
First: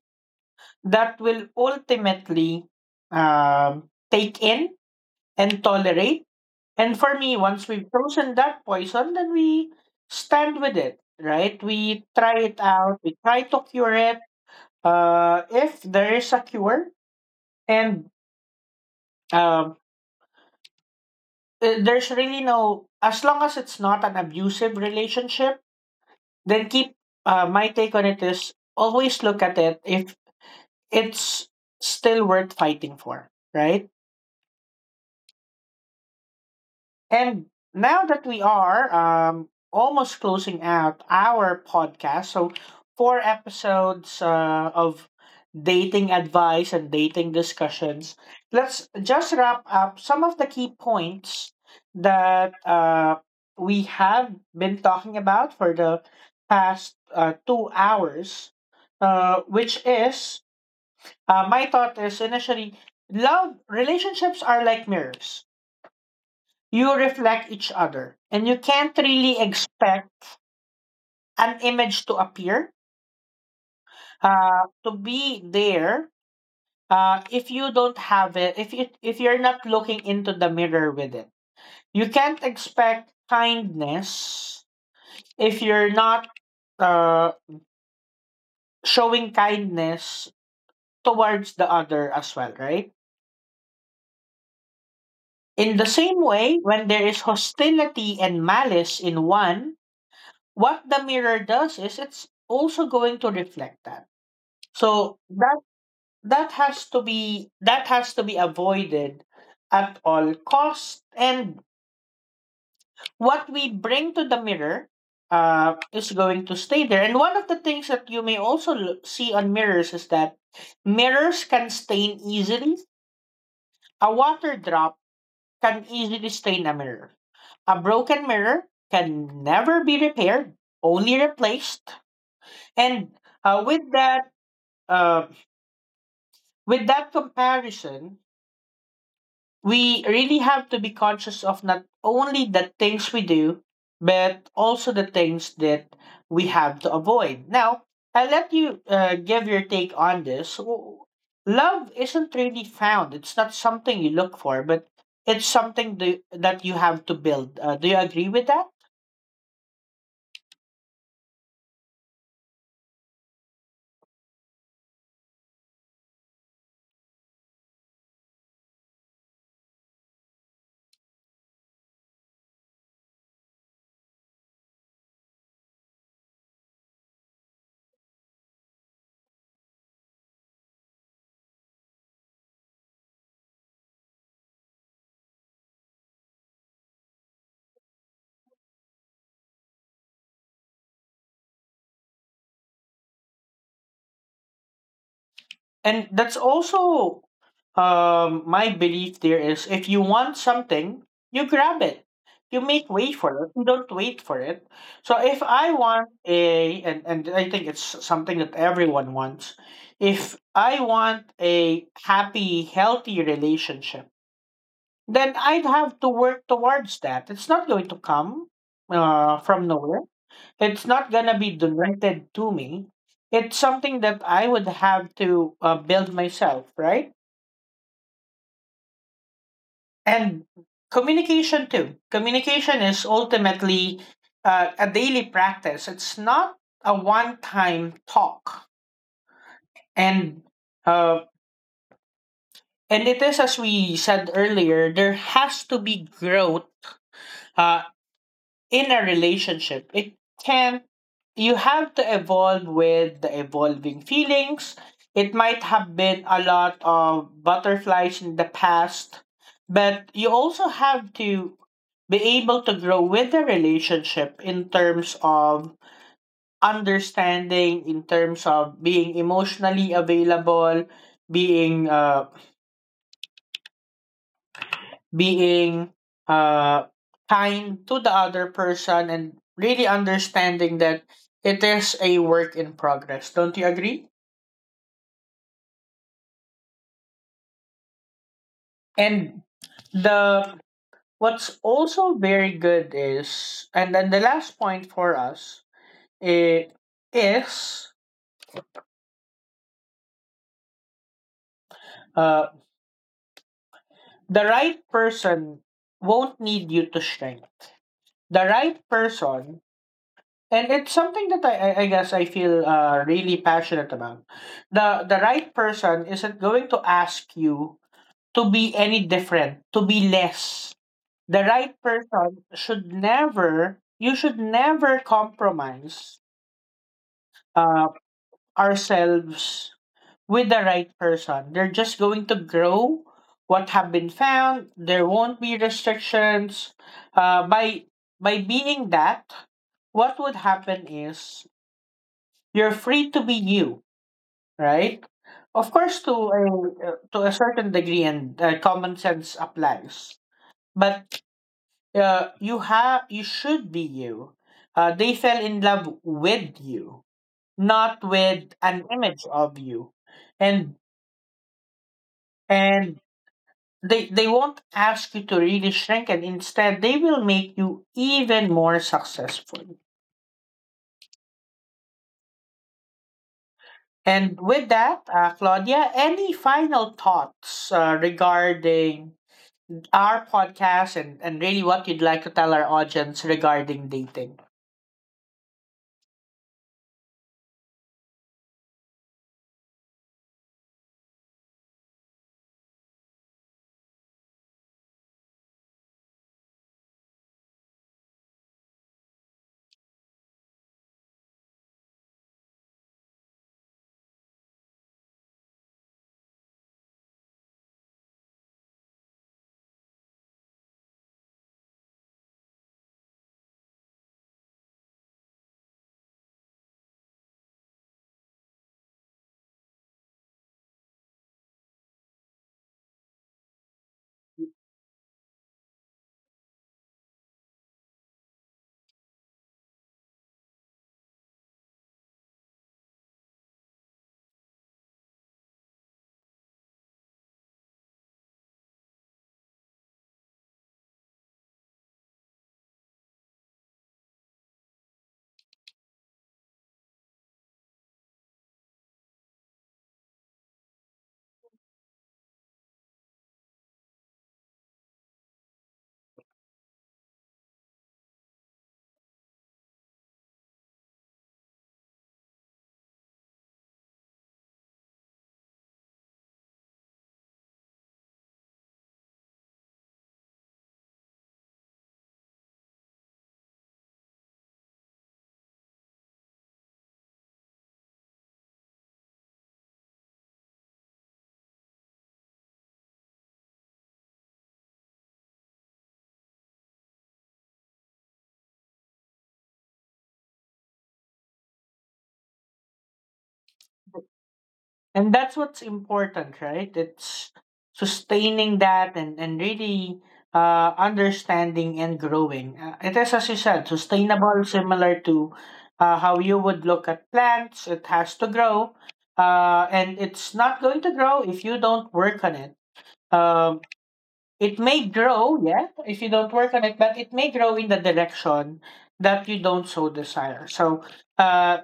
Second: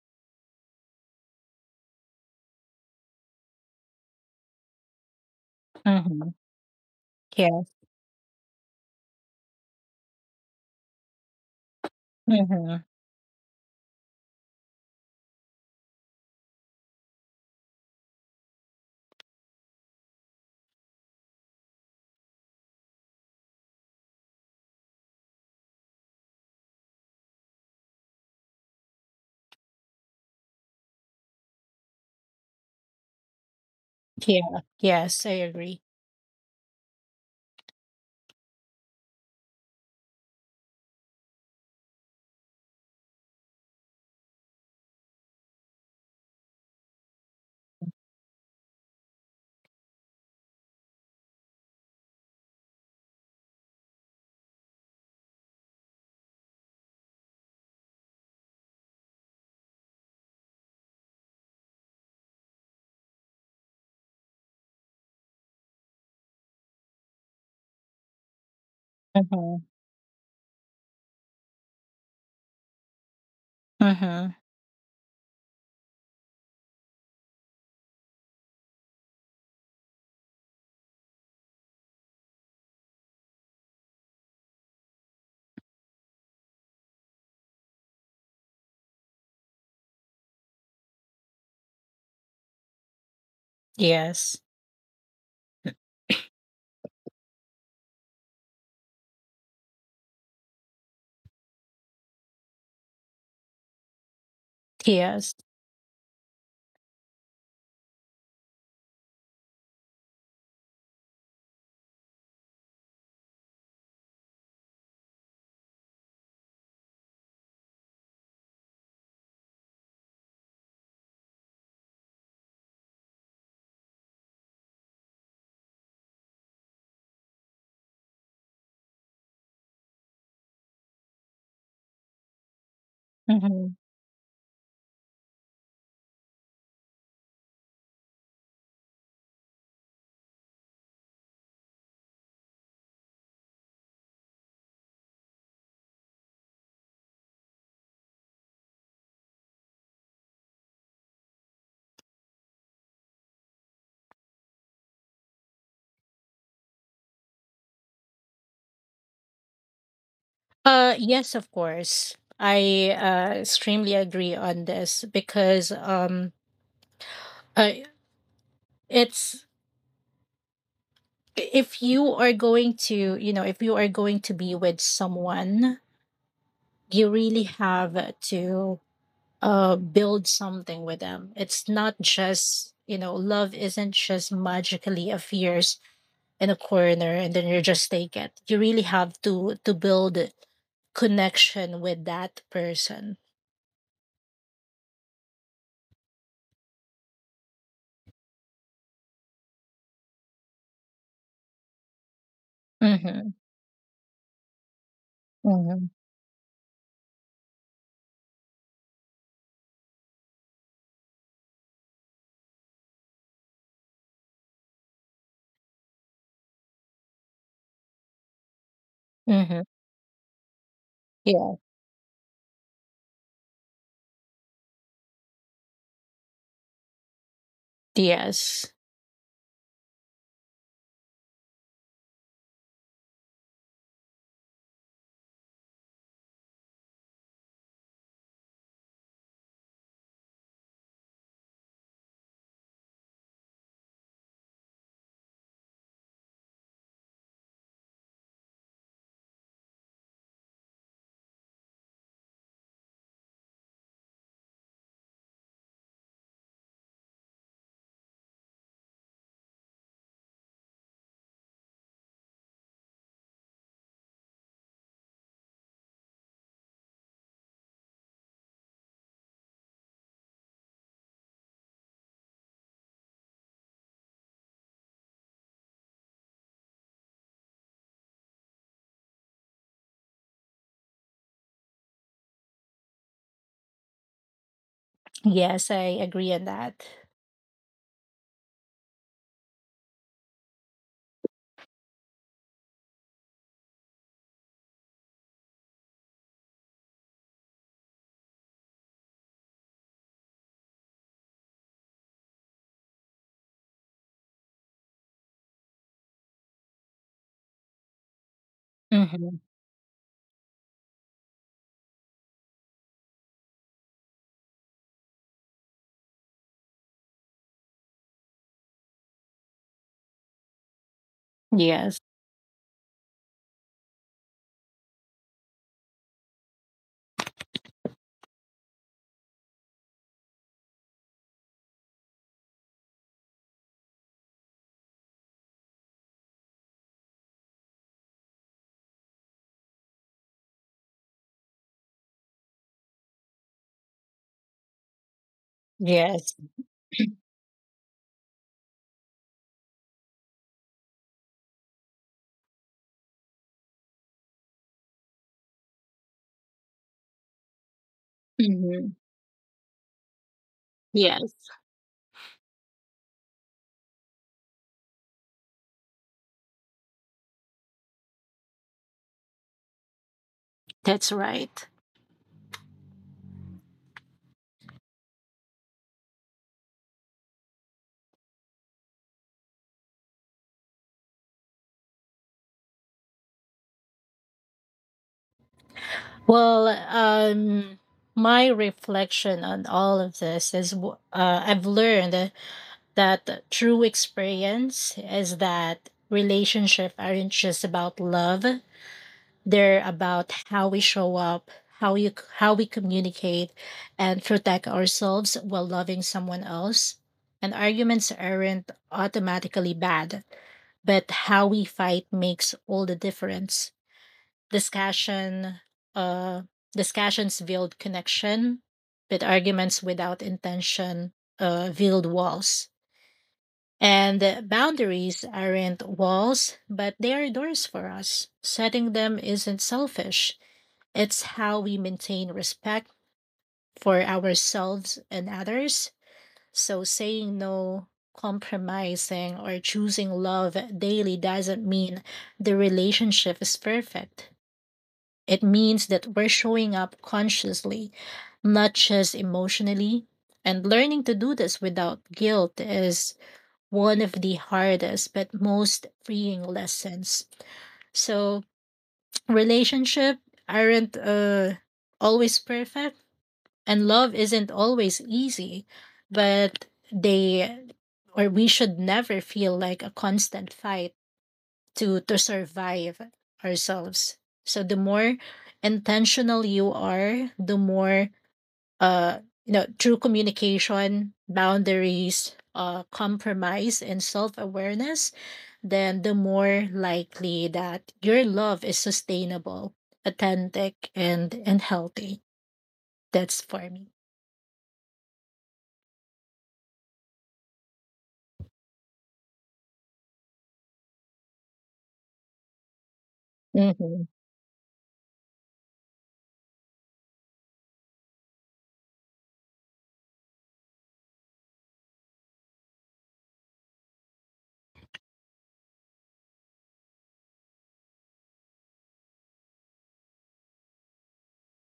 [SPEAKER 1] that will ultimately um, take in and tolerate.
[SPEAKER 2] Mhm.
[SPEAKER 1] And for me,
[SPEAKER 2] Yeah.
[SPEAKER 1] once we've chosen that poison, then we stand with it, right? We try it
[SPEAKER 2] Mhm.
[SPEAKER 1] out, we try to cure it. If there is a cure, and um, there's really no, as long as it's not an abusive relationship, then keep, my take on it is always look at it if it's still worth fighting for, right?
[SPEAKER 2] Yeah. Yes, I agree.
[SPEAKER 1] And now that we are almost closing out our podcast, so 4 episodes of dating advice and dating discussions, let's just wrap up some of the key points that we have been talking about for the past 2 hours, which is, my thought is initially love relationships are like mirrors. You reflect each other and you can't really
[SPEAKER 2] Mhm.
[SPEAKER 1] expect an image to appear
[SPEAKER 2] Mhm.
[SPEAKER 1] to be there if you don't have it, if you, if you're not looking into the mirror with it. You can't expect kindness if you're not uh, showing kindness towards the other as well, right?
[SPEAKER 2] Yes.
[SPEAKER 1] In the same way, when there is hostility and malice in one, what the mirror does is it's also going to reflect that. So
[SPEAKER 2] Yes.
[SPEAKER 1] that that has to be that has to be avoided at all cost. And what we bring to the mirror is going to stay there. And one of the things that you may also see on mirrors is that mirrors can stain easily. A water drop can easily stain a mirror. A broken mirror can never be repaired, only replaced. And uh,
[SPEAKER 2] Mhm.
[SPEAKER 1] with that, uh, with that comparison, we really have to be conscious of not only the things we do, but also the things that we have to avoid. Now, I'll let you give your take on this. Love isn't really found, it's not something you look for, but it's something do, that you have to build. Do you agree with that?
[SPEAKER 2] Yes, of course. I extremely agree on this, because uh, it's, if you are going to, you know, if you are going to be with someone, you really have to build something with them. It's not just, you know, love isn't just magically appears in a corner and then you just take it. You really have to build connection with that person.
[SPEAKER 1] And that's also my belief there is, if you want something, you grab it, you make way
[SPEAKER 2] Mm-hmm.
[SPEAKER 1] for it, you don't wait for it. So if I
[SPEAKER 2] Mm-hmm.
[SPEAKER 1] want a, and I think it's something that everyone wants, if I want a happy healthy relationship, then I'd have to work towards that. It's not going to come
[SPEAKER 2] Mm-hmm.
[SPEAKER 1] from nowhere, it's not gonna be
[SPEAKER 2] Yeah.
[SPEAKER 1] directed to me. It's something that I would have to build myself, right?
[SPEAKER 2] Yes.
[SPEAKER 1] And communication too. Communication is ultimately a daily practice. It's not a one-time talk, and uh, and it is, as we said earlier, there has to be growth. Uh, in a relationship it can, you have to evolve with the evolving feelings. It might have been a lot of butterflies in the past, but you also have to be able to grow with the relationship in terms of understanding, in terms of being emotionally available, being uh, being uh, kind to the other person and really understanding that it is a work in progress. Don't you agree?
[SPEAKER 2] Yes, I agree on that.
[SPEAKER 1] And the what's also very good is, and then the last point for us, eh, is uh, the right person won't need you to shrink. The right
[SPEAKER 2] Mm-hmm.
[SPEAKER 1] person, and it's something that I guess I feel really passionate about. The right person isn't going to ask you to be any different, to be less. The right
[SPEAKER 2] Yes.
[SPEAKER 1] person, should never you should never compromise uh, ourselves with the right person. They're just going to grow what have been found. There won't be restrictions. Uh, by by being that, what would happen is you're free to be you, right? Of course,
[SPEAKER 2] Yes.
[SPEAKER 1] to a certain degree, and common sense applies. But you should be you. They fell in love with you, not with an
[SPEAKER 2] Hmm.
[SPEAKER 1] image of you, and
[SPEAKER 2] Yes,
[SPEAKER 1] and they won't ask you to really shrink, and instead they will make you even more successful.
[SPEAKER 2] that's right.
[SPEAKER 1] And with that, Claudia, any final thoughts regarding our podcast, and really what you'd like to tell our audience regarding dating.
[SPEAKER 2] Well, my reflection on all of this is I've learned that true experience is that relationships aren't just about love. They're about how we show up, how you how we communicate, and protect ourselves while loving someone else. And arguments aren't automatically bad, but how we fight makes all the difference. discussion uh Discussions build connection, but arguments without intention build walls. And boundaries aren't walls, but they are doors. For us, setting them isn't selfish, it's how we maintain respect for ourselves and others. So saying no, compromising, or choosing love daily doesn't mean the relationship is perfect. It means that we're showing up consciously, not just emotionally. And learning to do this without guilt is one of the hardest but most freeing lessons. So, relationship aren't always perfect, and love isn't always easy, but they, or we, should never feel like a constant fight to survive ourselves. So the more intentional you are, the more, uh you know, through communication, boundaries, compromise and self-awareness, then the more likely that your love is sustainable, authentic and healthy. That's for me.
[SPEAKER 1] And that's what's important, right? It's sustaining that, and really understanding and growing. It is, as you said,
[SPEAKER 2] Hmm.
[SPEAKER 1] sustainable, similar to how you would look at plants. It has to grow. And it's not going to grow if you don't work on it. Um, it may grow, yeah, if you don't work on it, but it may grow in the direction that you don't so desire. So, uh,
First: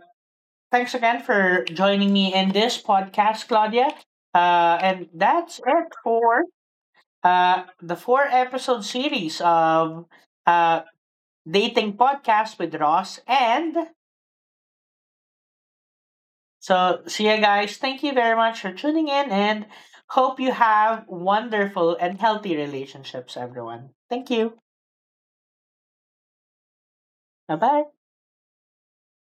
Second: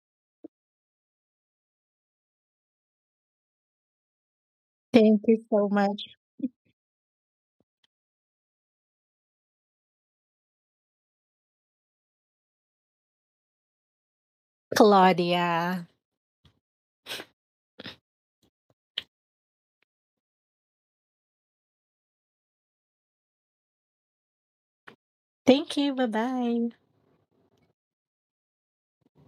[SPEAKER 1] thanks again for joining me in this podcast, Claudia. And
[SPEAKER 2] Thank you
[SPEAKER 1] that's
[SPEAKER 2] so
[SPEAKER 1] it
[SPEAKER 2] much.
[SPEAKER 1] for the 4 episode series of uh, Dating Podcast with Ross. And
[SPEAKER 2] Claudia.
[SPEAKER 1] so, see you guys. Thank you very much for tuning in, and hope you have wonderful and healthy relationships, everyone. Thank you.
[SPEAKER 2] Thank you. Bye bye.
[SPEAKER 1] Bye bye.